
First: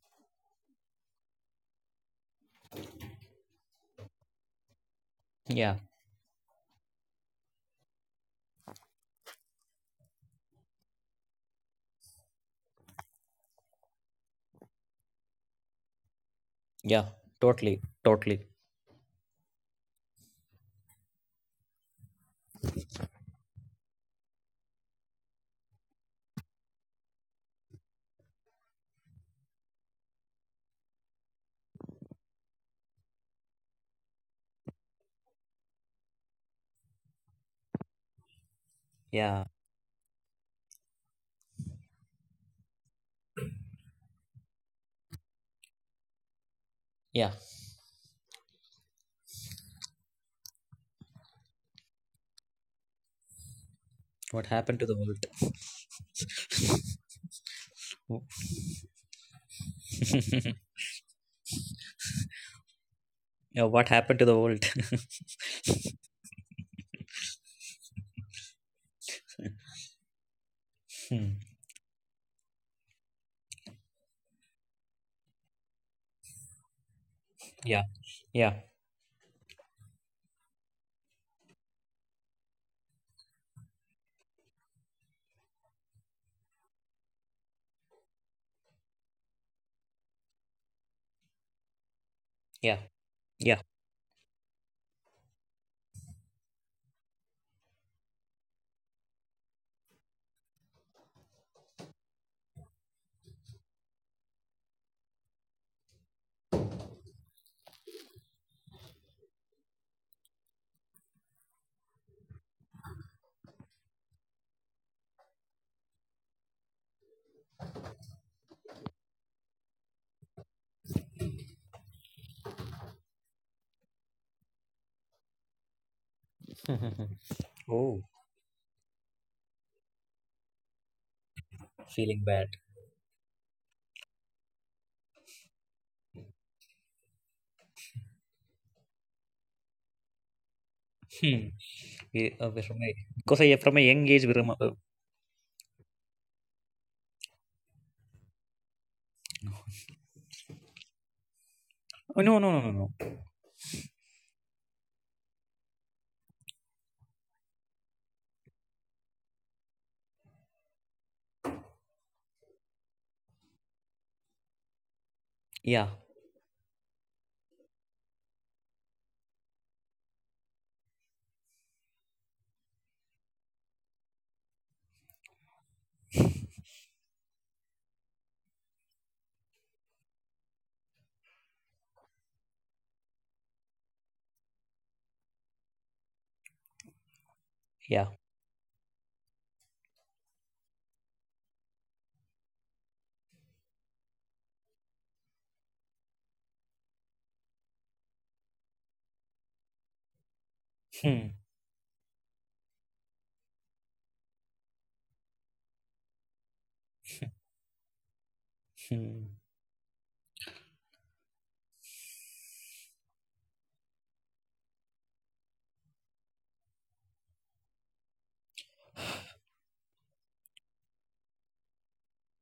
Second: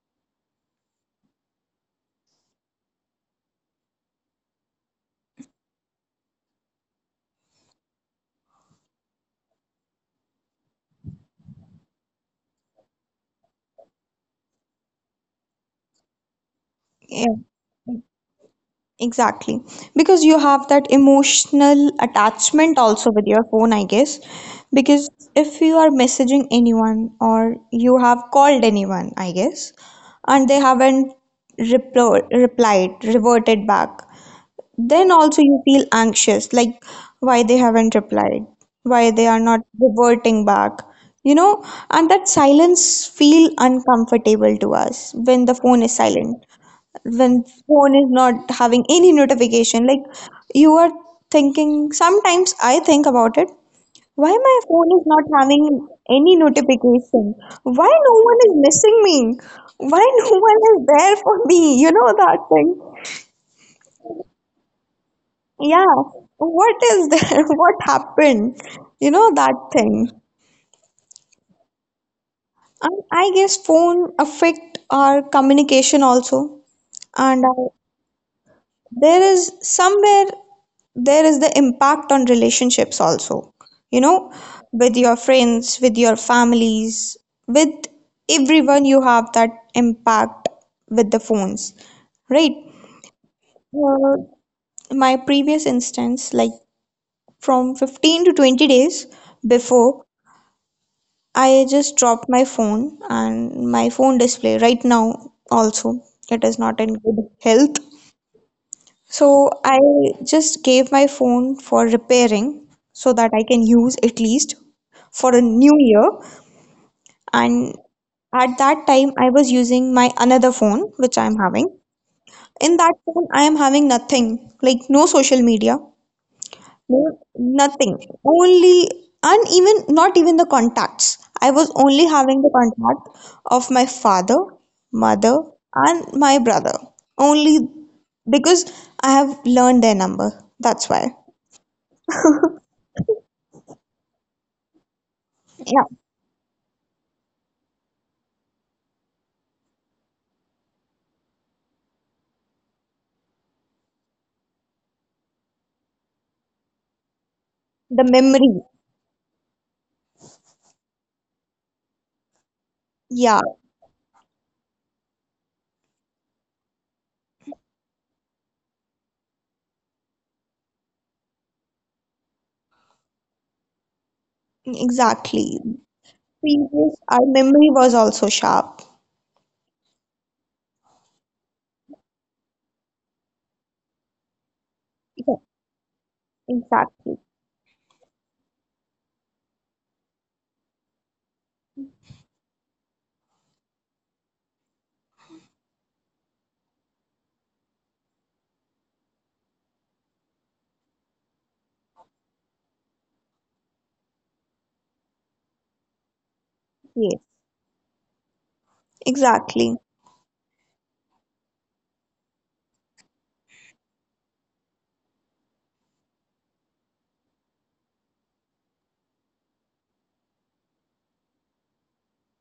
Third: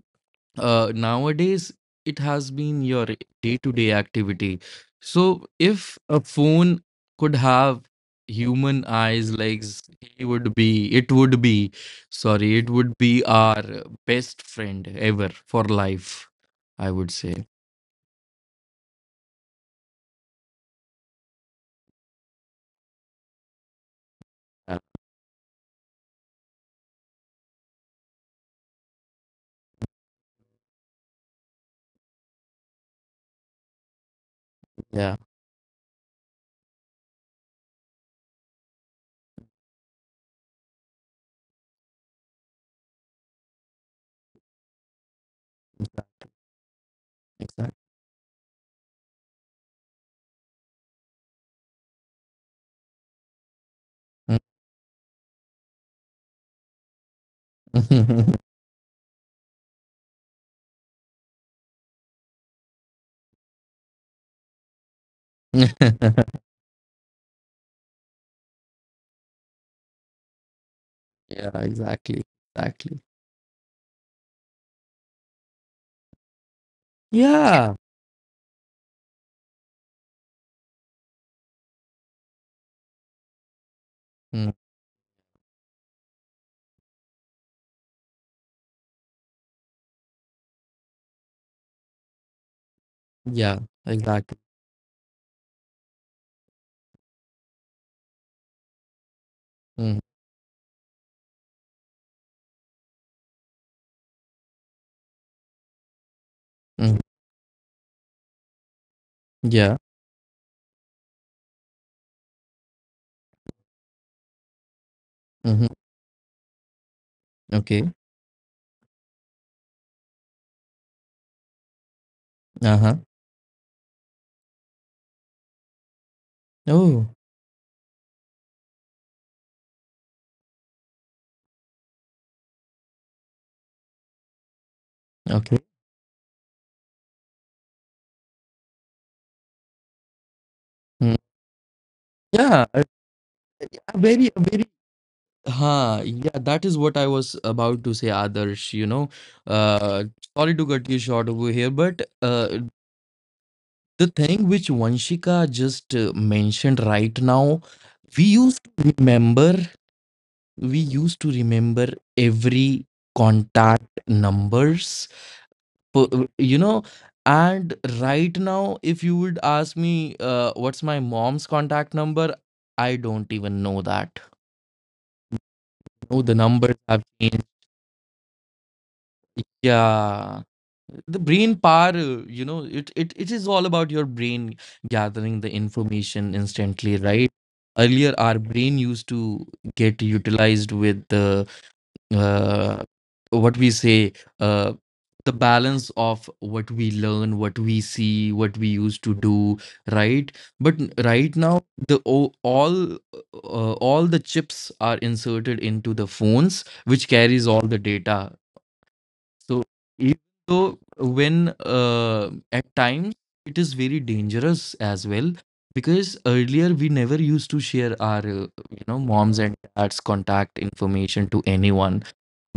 nowadays it has been your day-to-day activity. So
Yeah,
if a phone could have human eyes, legs, he would be, it would be, sorry, it would be our best friend ever for life, I would
yeah,
yeah,
say.
totally, totally.
exactly. Because you have that emotional attachment also with your phone, I guess.
Yeah,
Because if you are messaging anyone or you have called anyone, I guess, and they haven't replo replied, reverted back, then
yeah,
also you feel anxious, like why they haven't replied, why they are
Yeah,
not reverting back, you know. And that silence feel uncomfortable to us when the phone is silent,
yeah.
when phone is not having any notification. Like, you are thinking, sometimes I think about it, why
exactly.
What
my
happened to
phone
the
is not having any notification, why no
world?
one
*laughs*
is missing me, why no
*laughs*
one is there for me, you know, that thing.
Yeah, what happened to the world? *laughs*
Yeah,
Yeah,
what is there? *laughs* What happened? You know, that thing.
Hmm.
exactly, exactly.
And I guess phone affect our communication also. And
Yeah,
Yeah, yeah,
there is somewhere there is the impact on relationships also. You know,
mm,
with your friends, with your families, with everyone you have that impact with the phones, right?
yeah,
yeah,
yeah.
Uh,
exactly.
my previous instance, like from 15 to 20 days
Mm,
before, I just dropped my phone and my phone display right now also it is not
mm,
in good health. So
yeah.
I just gave my phone for repairing so that I can use at least for a
Mm-hmm.
new year. And
Okay.
at that time I was using my another phone which I am having. In
Uh-huh.
that phone I am having nothing, like no social media.
Oh,
No,
*laughs* Oh,
nothing. Only, and even not even the contacts. I was only
feeling
having
bad.
the contact of my father, mother,
okay.
and my brother. Only because I have learned their number. That's
Mm.
why.
Hmm.
Yeah,
We're
a
from Because I from a young
very,
age, we
very,
remember.
huh,
Yeah,
yeah, that is what I was about to say, Adarsh. You know,
Uh,
uh, sorry to cut you short over here, but
oh, no, no, no, no, no.
the thing which Vanshika just mentioned right now,
the
we used
memory.
to remember, we used to remember every
Yeah,
contact numbers,
Yeah,
you know. And right now, if you would ask me, what's my mom's contact number? I don't even know that.
exactly.
Oh, the numbers have
Previous, our
changed.
memory was also sharp.
Yeah, the brain power, it, it is all about your brain gathering the
Yeah,
information instantly, right?
exactly.
Earlier
yeah.
our brain used to get utilized with the uh, what we say, uh, the balance of what we learn, what we see, what we used to do, right? But right
Hmm.
now, the all the chips are inserted into the phones, which
Yes,
carries all the data.
Hmm.
So
exactly.
even though when at times, it is very dangerous as well, because earlier we never used to share our moms and dads contact information to anyone.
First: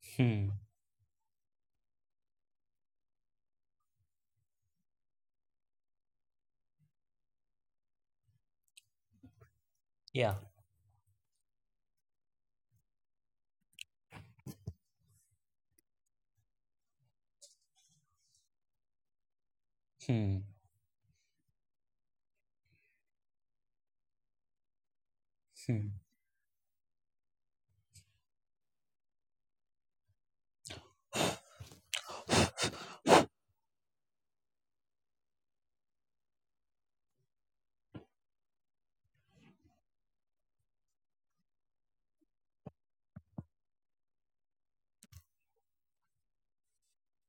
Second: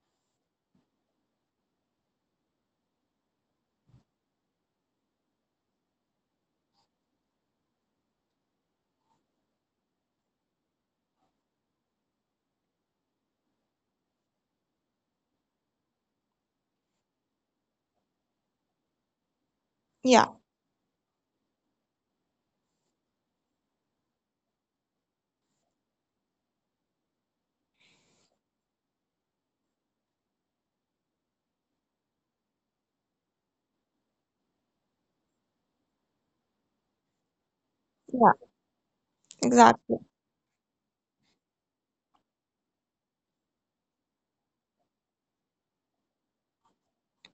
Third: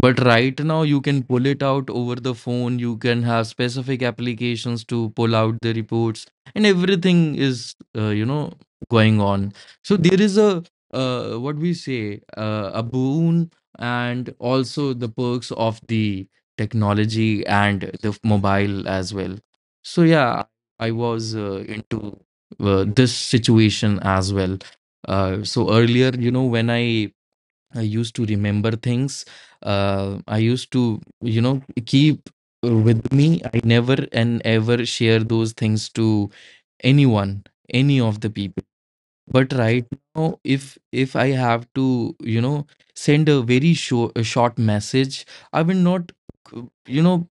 But
Hmm.
right now, you can pull it out over the phone. You can have specific applications to pull out the reports, and everything is, going on. So there
Yeah.
is a what we say, a boon, and also the perks of the technology and the mobile as well. So
Yeah,
Hmm.
yeah, I was into this situation as well. So
Hmm.
earlier, you know, when I used to remember things. I used to, you know, keep with me. I never and ever share those things to anyone, any of
yeah,
the people. But right
exactly.
now, if I have to, you know, send a short message, I will not, you know,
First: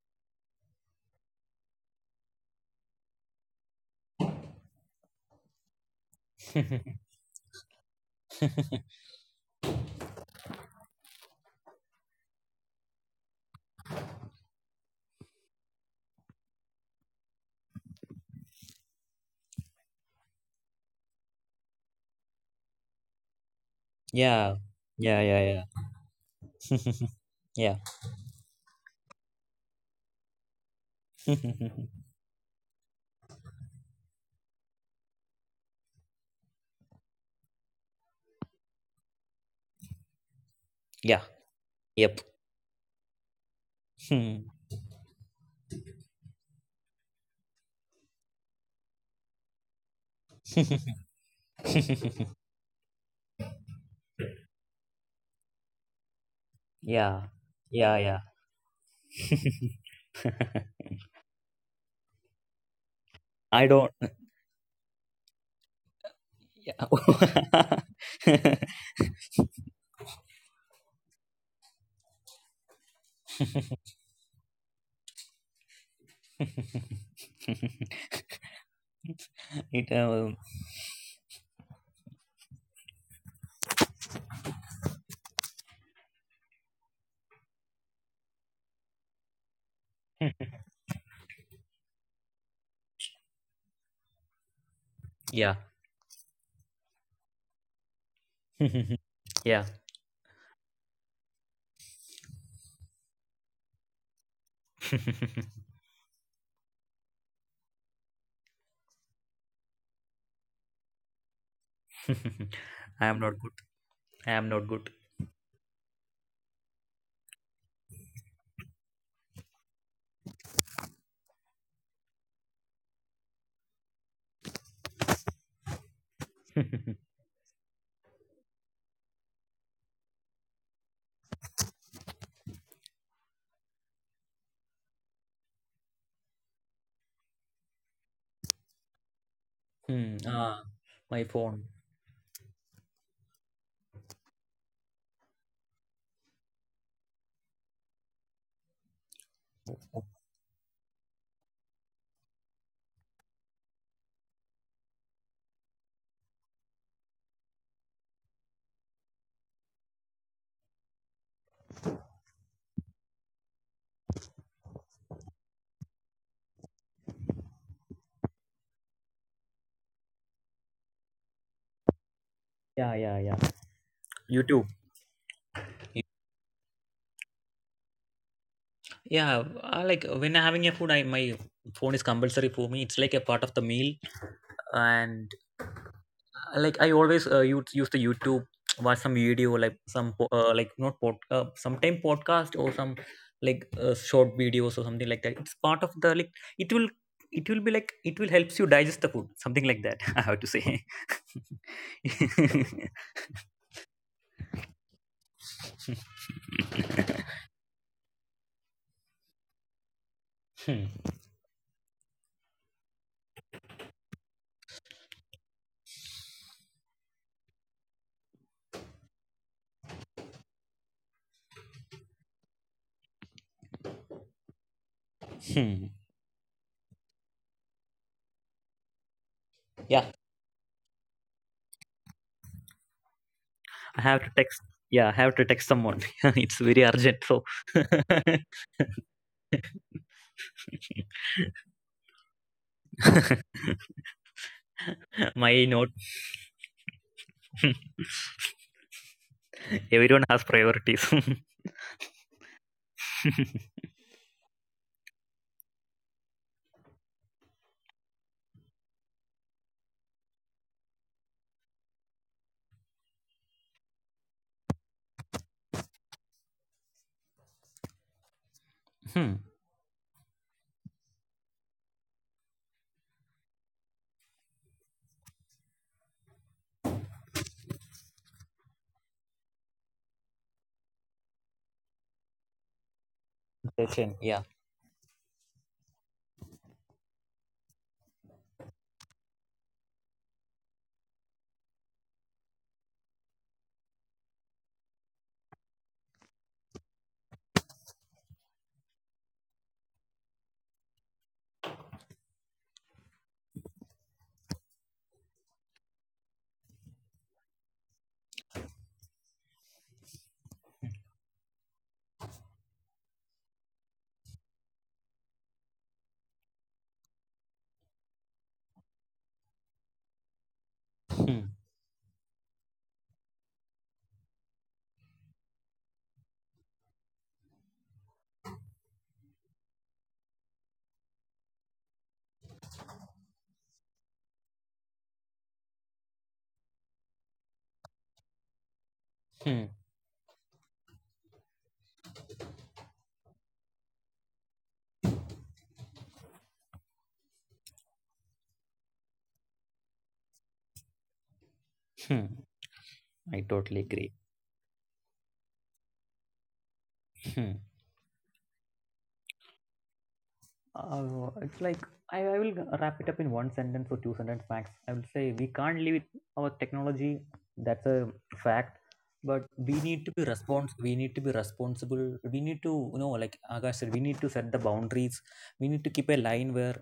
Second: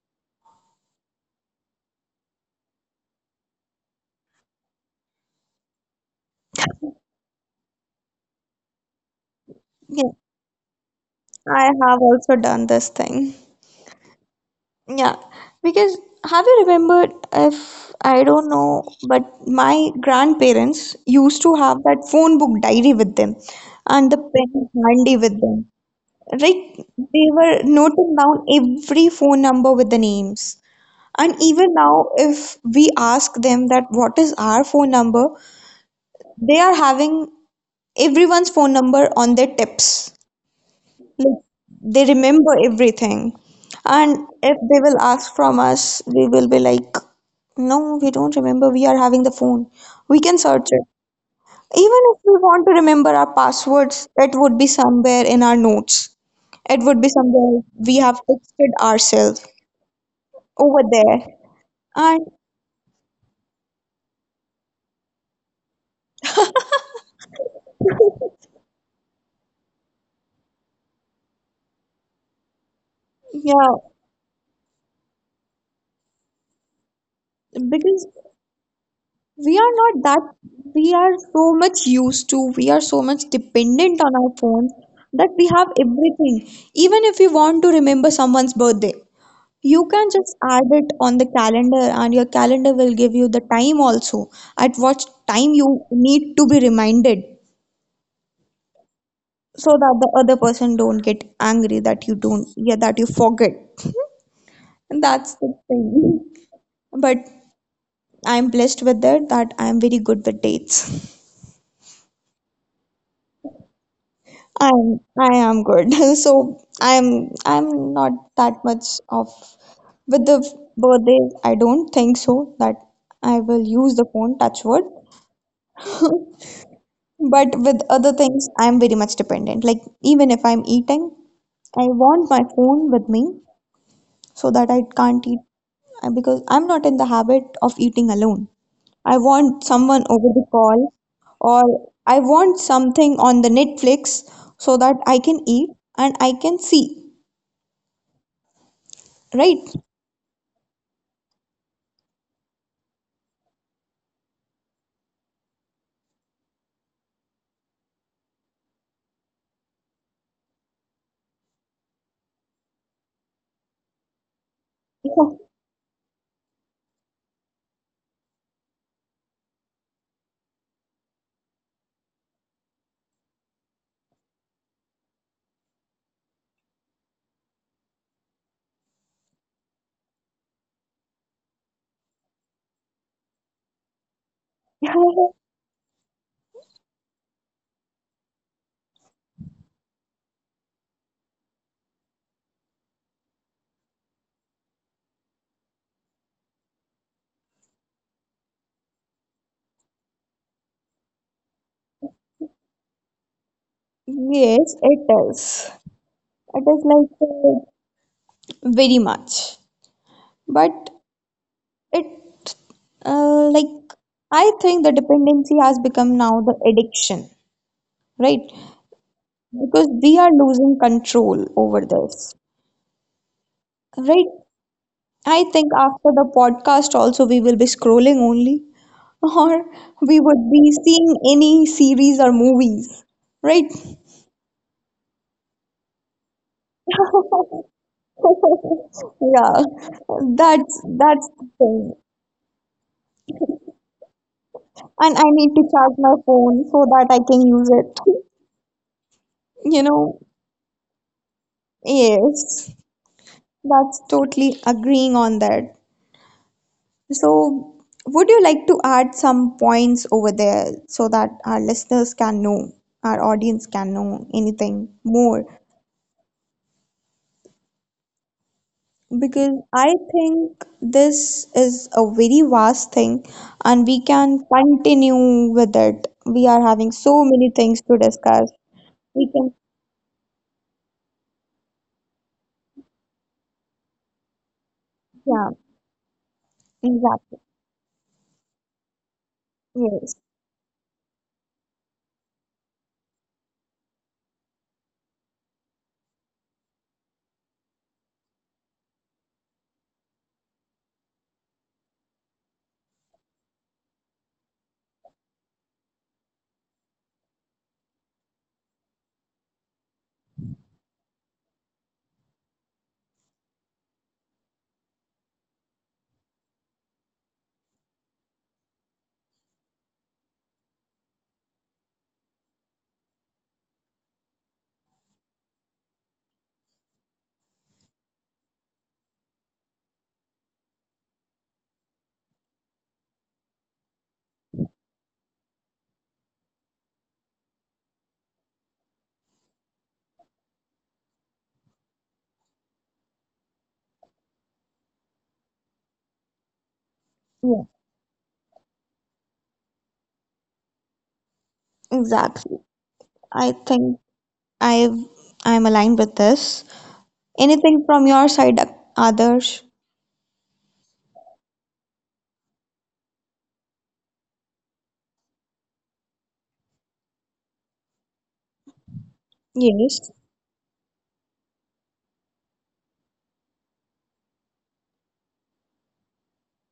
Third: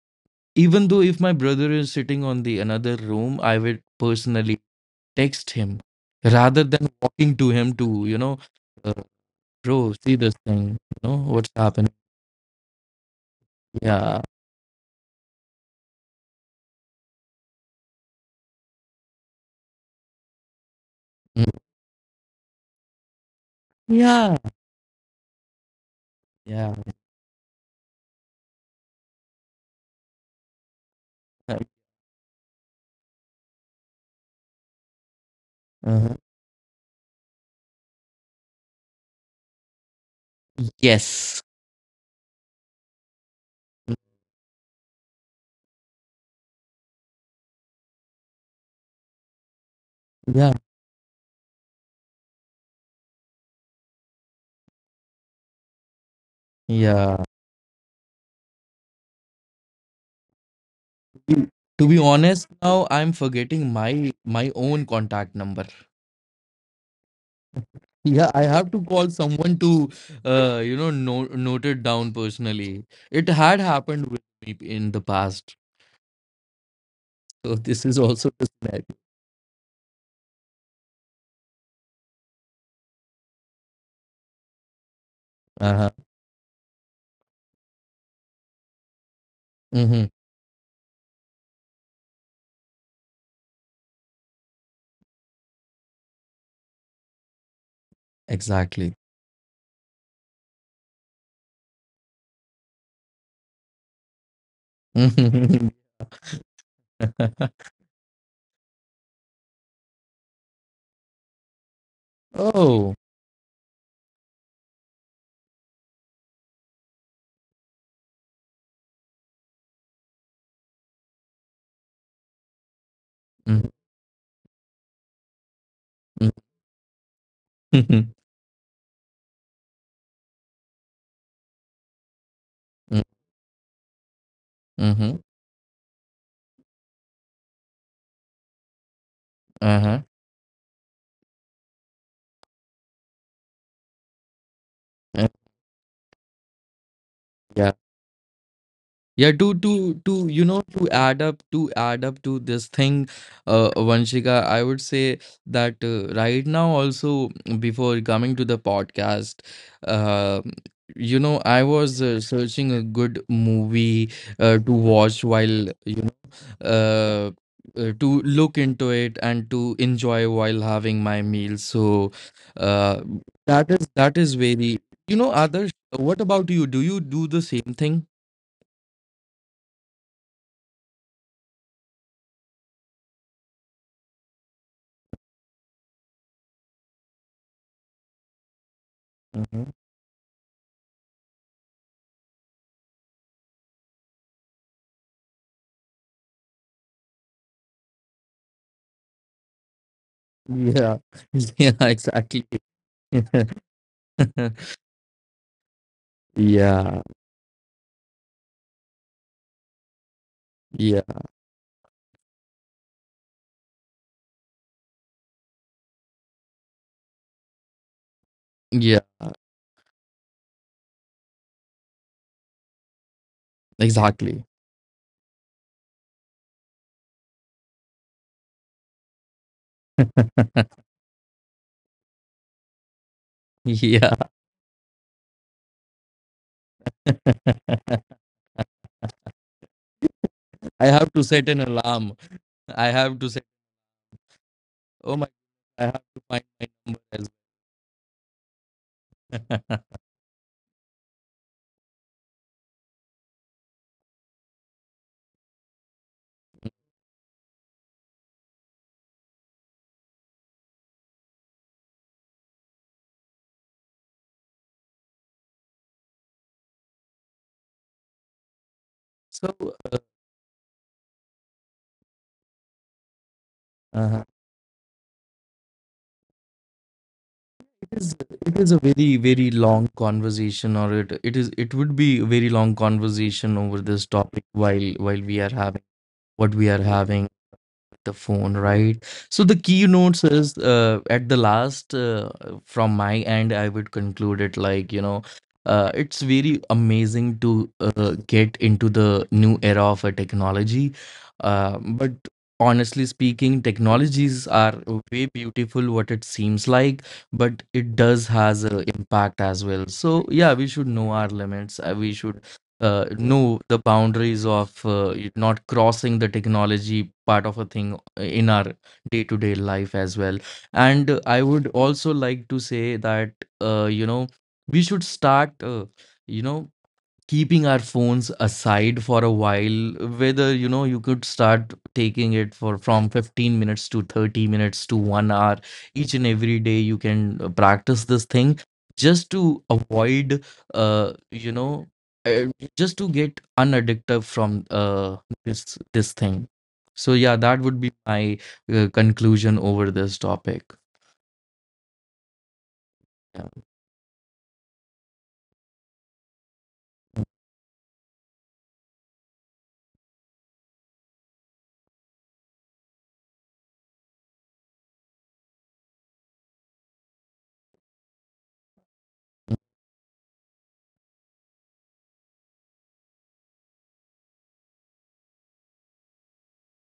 even though if my brother is sitting on the another room, I will personally text him rather than
*laughs*
walking to him to, you know, uh, bro,
Yeah,
see this thing, you know, what's
I
happening.
have also done this thing.
Yeah.
Yeah, because have you remembered if I don't know, but my grandparents used
Mm.
to have that phone book diary with them and the
Yeah.
Yeah.
pen handy
Yeah. Yeah.
with them.
Yeah.
Yeah.
Right? They were
Yeah.
noting down every phone number with the names. And even
*laughs*
now, if we ask them that what is our phone number,
Uh-huh.
they are having everyone's phone number on their tips.
Yeah.
Yes.
Like, they
Yep.
remember everything.
Mm.
And
Hmm.
if they will ask from us, we will be like, no, we don't remember. We are having the phone. We can
Yeah.
search it. Even if we want to remember our passwords, it would be somewhere in our notes. It would be
Yeah.
Yeah.
somewhere
Yeah.
we
Yeah.
have texted ourselves
*laughs*
over there.
Mm. To be
And
honest, now I'm
I
forgetting
don't.
my own contact number.
Yeah. *laughs*
Yeah, I have to call someone to, you know, no, note it down personally. It had
yeah,
happened with me in the past, so this is also
because
the scenario.
we
It.
are not that, we are so much used to, we are so much dependent on our phones that we
Uh-huh.
have everything. Even if you want to remember someone's birthday,
Mm-hmm.
you can just add it on the calendar and your calendar will give you the time also, at what
Yeah.
time you need to be reminded,
*laughs*
Exactly.
Yeah.
so that the other person don't get angry that you don't, yeah, that you forget. And that's
Mhm.
the thing. *laughs* But
*laughs*
I'm blessed with it, that I'm very good with dates.
Oh.
*laughs* I am not good. I am not good.
I am good. *laughs* So I'm not that much of, with the birthdays. I don't think so that
Mm-hmm.
I will use the phone. Touch wood. *laughs*
*laughs*
But with other things, I'm very much dependent. Like even if I'm eating, I want my phone with me, so
Mm-hmm.
that I can't eat, because I'm not in the habit of eating alone. I
Uh-huh.
want
Hmm.
someone
Ah,
over the
my
call,
phone.
or I want something on the Netflix,
Uh.
so that I can eat and I can see,
Yeah. Yeah,
right?
to you know to add up to this thing, Vanshika, I would say that right now also, before coming to the podcast, uh, I was searching a good movie to watch while,
Yeah.
you know uh, to look into it and to enjoy while having my meal. So
Yeah.
uh,
Yeah. Yeah.
that is
YouTube.
very, you know, others, what about you? Do you do the same
Yeah, I like when having a food, I my phone is compulsory for me. It's like a part of the meal, and uh,
*laughs*
like I always use the YouTube, *tsk* watch some video,
thing?
like some po- like not pod, sometime podcast or some like short videos or something like that. It's part of the like it will it will be like it will helps you digest the food, something like that. *laughs* I have to say.
Yeah, *laughs* yeah, exactly.
*laughs*
*laughs*
Yes, it is.
Yeah,
It is like very much,
Hmm.
yeah,
but it like I think the dependency has become now the addiction, right?
yeah,
Because we are losing control over this.
exactly.
Right. I
Hmm.
think after the podcast also we will be scrolling only, *laughs* or
Yeah,
we
*laughs*
would be seeing any series or movies. Right?
I
Yeah,
have to text. Yeah, I have to text someone. *laughs* It's very urgent. So,
*laughs*
*laughs* Yeah.
I
That's
have to set
*laughs*
that's
an
the
alarm.
thing.
I have to set, oh my,
And I
my
need
I
note.
to
have to
charge
find
my
my
phone
number
so
as
that I can use it.
*laughs*
well.
*laughs*
*laughs*
You
Everyone has
know,
priorities. *laughs*
yes. That's totally agreeing on that. So, would you like to add some points over there, so that our listeners can know, our audience can know anything more?
Hmm.
So,
Because
uh,
I think this is a very vast thing and we
uh,
can continue with it. We are having so many
it
things
is
to
it
discuss.
is a very
We
very
can,
long conversation, or it would be a very long conversation over this
Question.
topic
Yeah.
while we are
yeah,
having what we are having,
exactly.
the phone, right? So the keynotes
Yes,
is at the last, from my end, I would conclude it like, you know, it's very amazing to get into the new era of a technology. But honestly speaking, technologies are way beautiful what it seems like, but it does has an impact as well. So yeah, we should know our limits. We should know the boundaries of not crossing the technology part of a thing in our day-to-day life as well. And I
Hmm.
would also like to say that uh, you know we should start you know keeping our phones aside for a while, whether, you know, you could start taking it for from 15 minutes to 30 minutes to 1 hour, each and every day you can practice this thing, just to
Hmm.
avoid uh you know uh, just to get unaddictive from this thing. So yeah, that
yeah,
would be my conclusion over this topic.
Hmm.
exactly.
I
Yeah.
I
totally
think
agree.
I've, I'm aligned with this.
Hmm.
Anything from your side, Adarsh?
It's like I will wrap it up in one sentence or two sentence max. I will say we can't live with our technology. That's a fact. But we need to
Yes.
be respons. We need to be responsible. We need to, you know, like Akash said. We need to set the boundaries. We need to keep a line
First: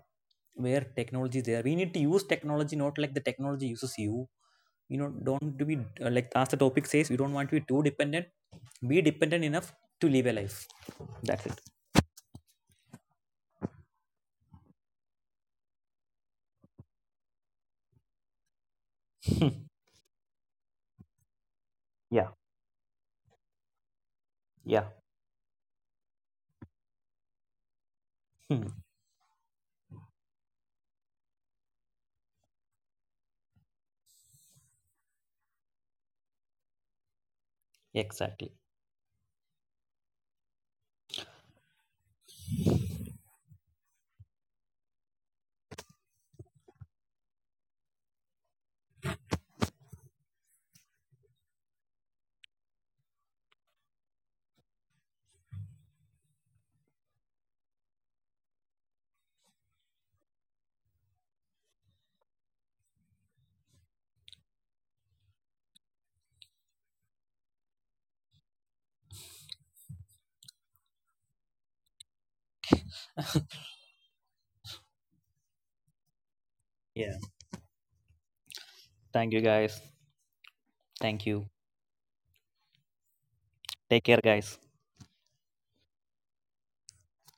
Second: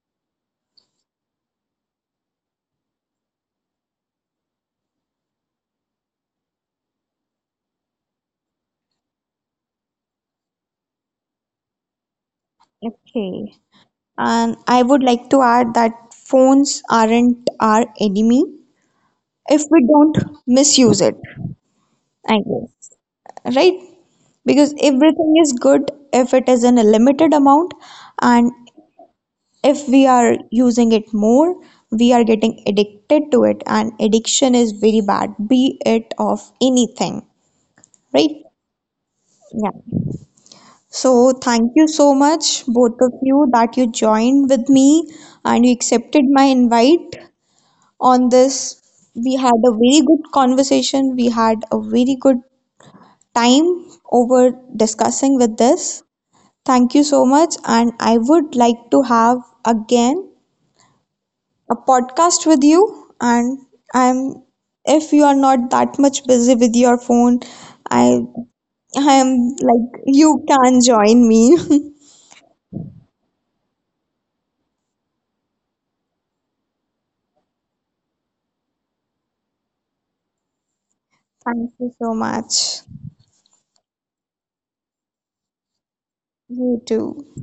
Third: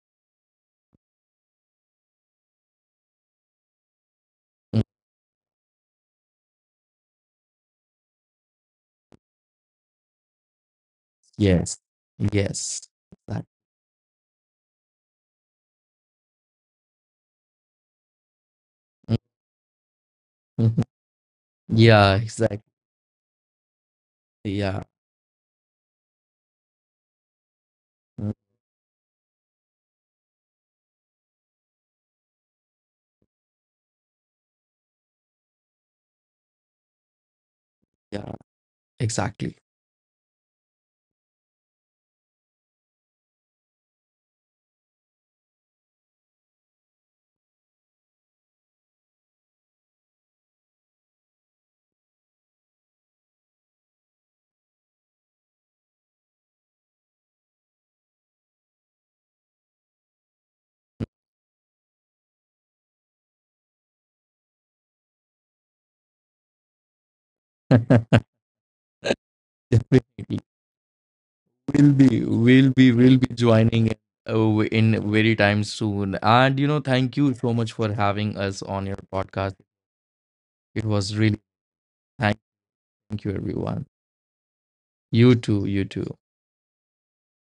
where technology is there. We need to use technology not like the technology uses you.
Mm.
You know, don't to be like as the topic says. You don't want to be too dependent. Be dependent enough to live a life. That's it.
Yes, yes, that.
Okay. And I would like to add that phones aren't our enemy if
*laughs*
we don't misuse it,
*laughs* Yeah,
Yeah.
I
exactly,
guess. Right? Because
yeah.
Yeah.
everything is good if it is in a limited amount,
Mm.
and
*laughs*
if we are using it more, we are getting addicted to it, and addiction is very bad, be it of anything,
Yeah,
right?
Exactly.
exactly.
Yeah. So, thank you so much, both of you, that you joined with me and you accepted my invite on this. We had a very good conversation. We had a very good time over discussing with this. Thank you so much. And I would like to have again a podcast with you. I'm, if you are not that much busy with your phone,
*laughs*
I,
Definitely.
I am like, you can join me. *laughs*
We'll be joining in, in very time soon. And you know, thank
Yeah.
you so much for having us on your
Thank you,
podcast.
guys.
It was
Thank
really
you.
Thank you so
thank,
much.
thank you, everyone.
Take care, guys.
You too. You too.
You too.